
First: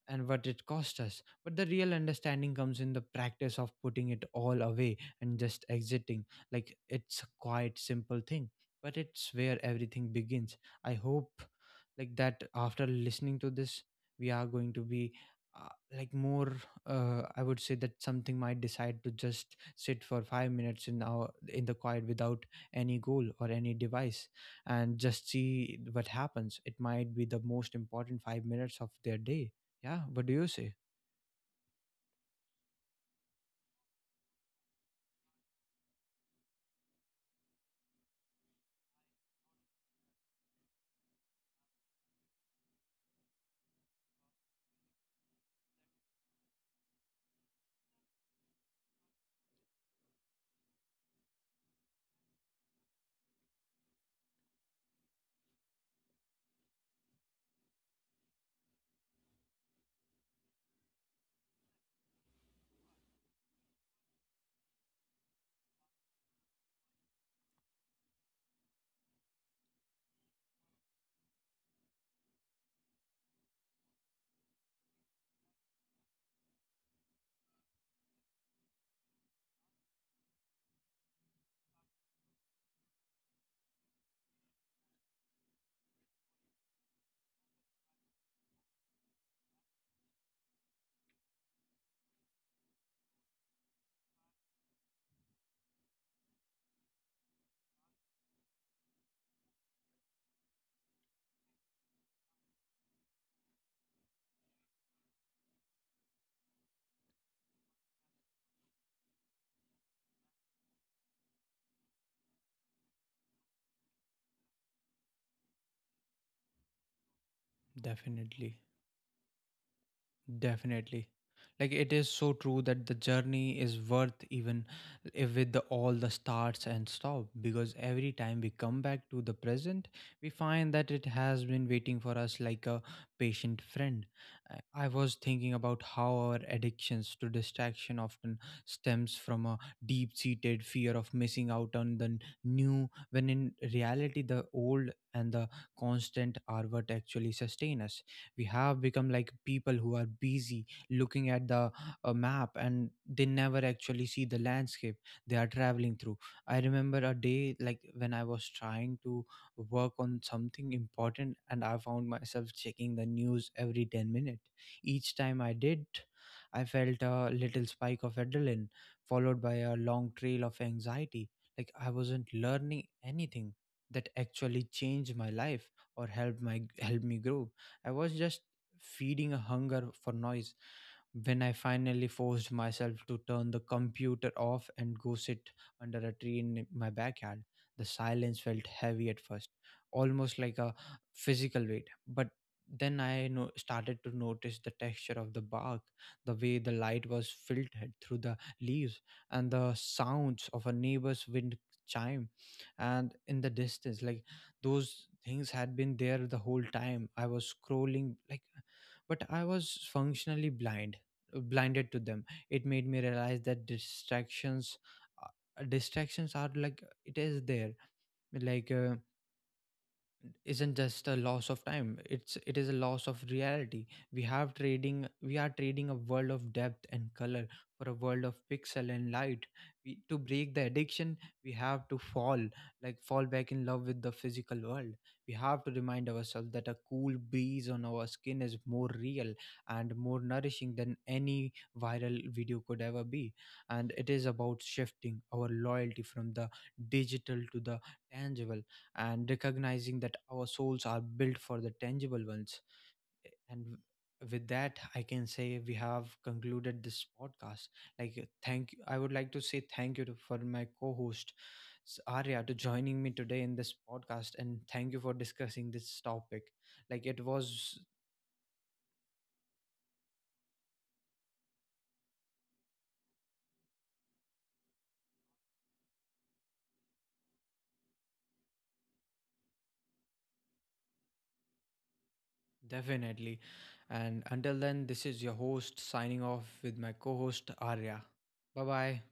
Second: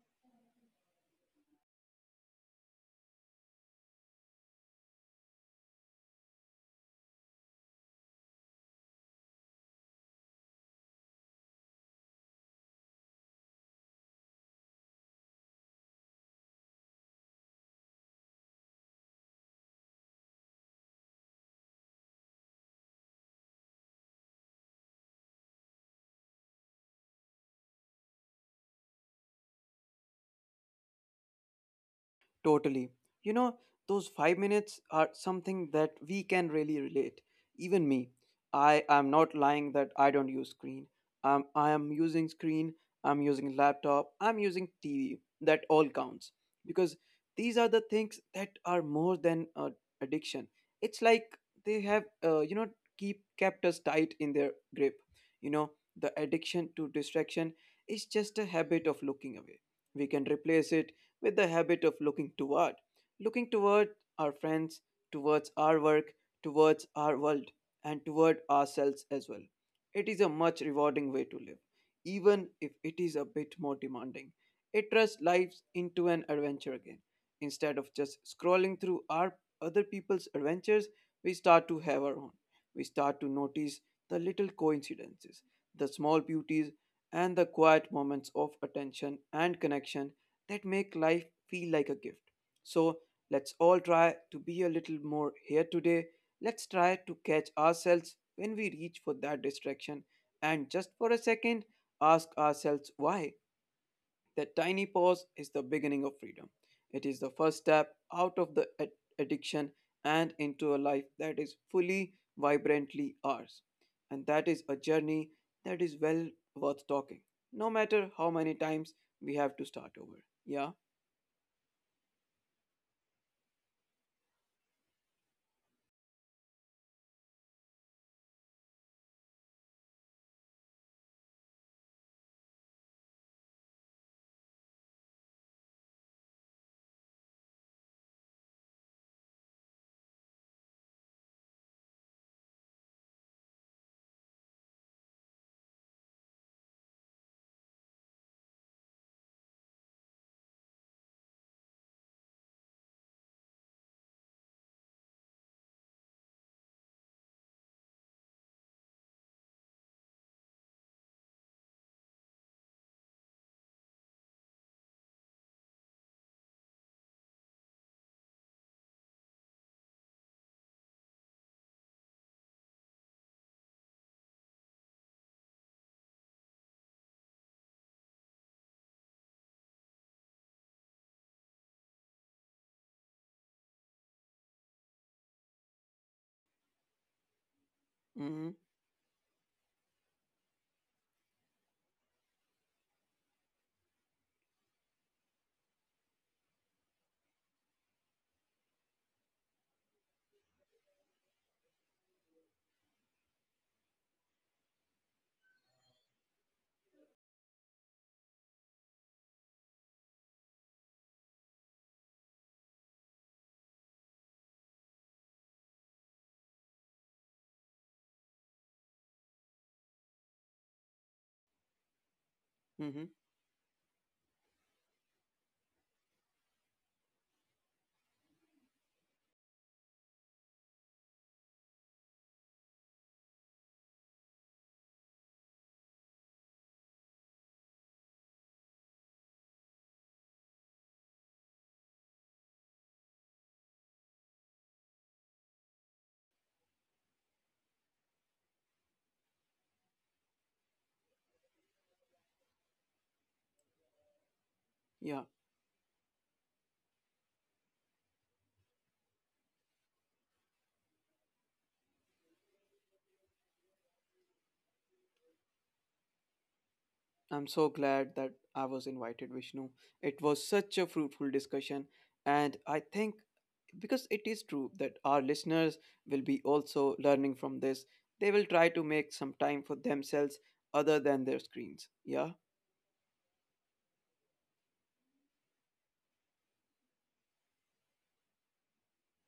A: and what it cost us, but the real understanding comes in the practice of putting it all away and just exiting. Like, it's a quite simple thing, but it's where everything begins. I hope like that after listening to this we are going to be uh, like more. I would say that something might decide to just sit for 5 minutes in our in the quiet without any goal or any device, and just see what happens. It might be the most important 5 minutes of their day. Yeah, what do you say?
B: Totally. You know, those 5 minutes are something that we can really relate. Even me. I am not lying that I don't use screen. I am using screen, I'm using laptop, I'm using TV. That all counts. Because these are the things that are more than addiction. It's like they have, you know, keep kept us tight in their grip. You know, the addiction to distraction is just a habit of looking away. We can replace it with the habit of looking toward our friends, towards our work, towards our world, and toward ourselves as well. It is a much rewarding way to live, even if it is a bit more demanding. It trusts lives into an adventure again. Instead of just scrolling through our other people's adventures, we start to have our own. We start to notice the little coincidences, the small beauties, and the quiet moments of attention and connection that make life feel like a gift. So let's all try to be a little more here today. Let's try to catch ourselves when we reach for that distraction and just for a second ask ourselves why. That tiny pause is the beginning of freedom. It is the first step out of the addiction and into a life that is fully, vibrantly ours. And that is a journey that is well worth talking, no matter how many
A: Definitely.
B: times we have to start over. Yeah.
A: Definitely. Like, it is so true that the journey is worth even if all the starts and stop, because every time we come back to the present, we find that it has been waiting for us like a patient friend. I was thinking about how our addictions to distraction often stems from a deep-seated fear of missing out on the new, when in reality the old and the constant are what actually sustain us. We have become like people who are busy looking at the map and they never actually see the landscape they are traveling through. I remember a day like when I was trying to work on something important, and I found myself checking the news every 10 minutes. Each time I did, I felt a little spike of adrenaline followed by a long trail of anxiety. Like, I wasn't learning anything that actually changed my life or helped my helped me grow. I was just feeding a hunger for noise. When I finally forced myself to turn the computer off and go sit under a tree in my backyard, the
B: Mm-hmm.
A: silence felt heavy at first, almost like a physical weight. But then I started to notice the texture of the bark, the way the light was filtered through the leaves, and the sounds of a neighbor's wind chime. And in the distance, like, those things had been there the whole time I was scrolling, like, but I was functionally blinded to them. It made me realize that distractions are, like, it is there, like, isn't just a loss of time. It is a
B: Mm-hmm.
A: loss of reality. We are trading a world of depth and color for a world of pixel and light. To break the addiction, we have to fall back in love with the physical world. We have to remind ourselves that a cool breeze on our skin is more real and more nourishing than any viral video could ever be. And it is about shifting our loyalty from the digital to the tangible, and recognizing that our souls are built for the tangible ones. And with that, I
B: Yeah,
A: can say we have concluded this podcast. Like, thank you. I would like to say thank you for my co host, Arya, to joining me today in this podcast. And thank you for discussing this topic. Like, it
B: I'm so
A: was
B: glad that I was invited, Vishnu. It was such a fruitful discussion, and I think because it is true that our listeners will be also learning from this, they will try to make some time for themselves other than their screens. Yeah.
A: definitely. And until then, this is your host signing off with my co host, Arya. Bye bye.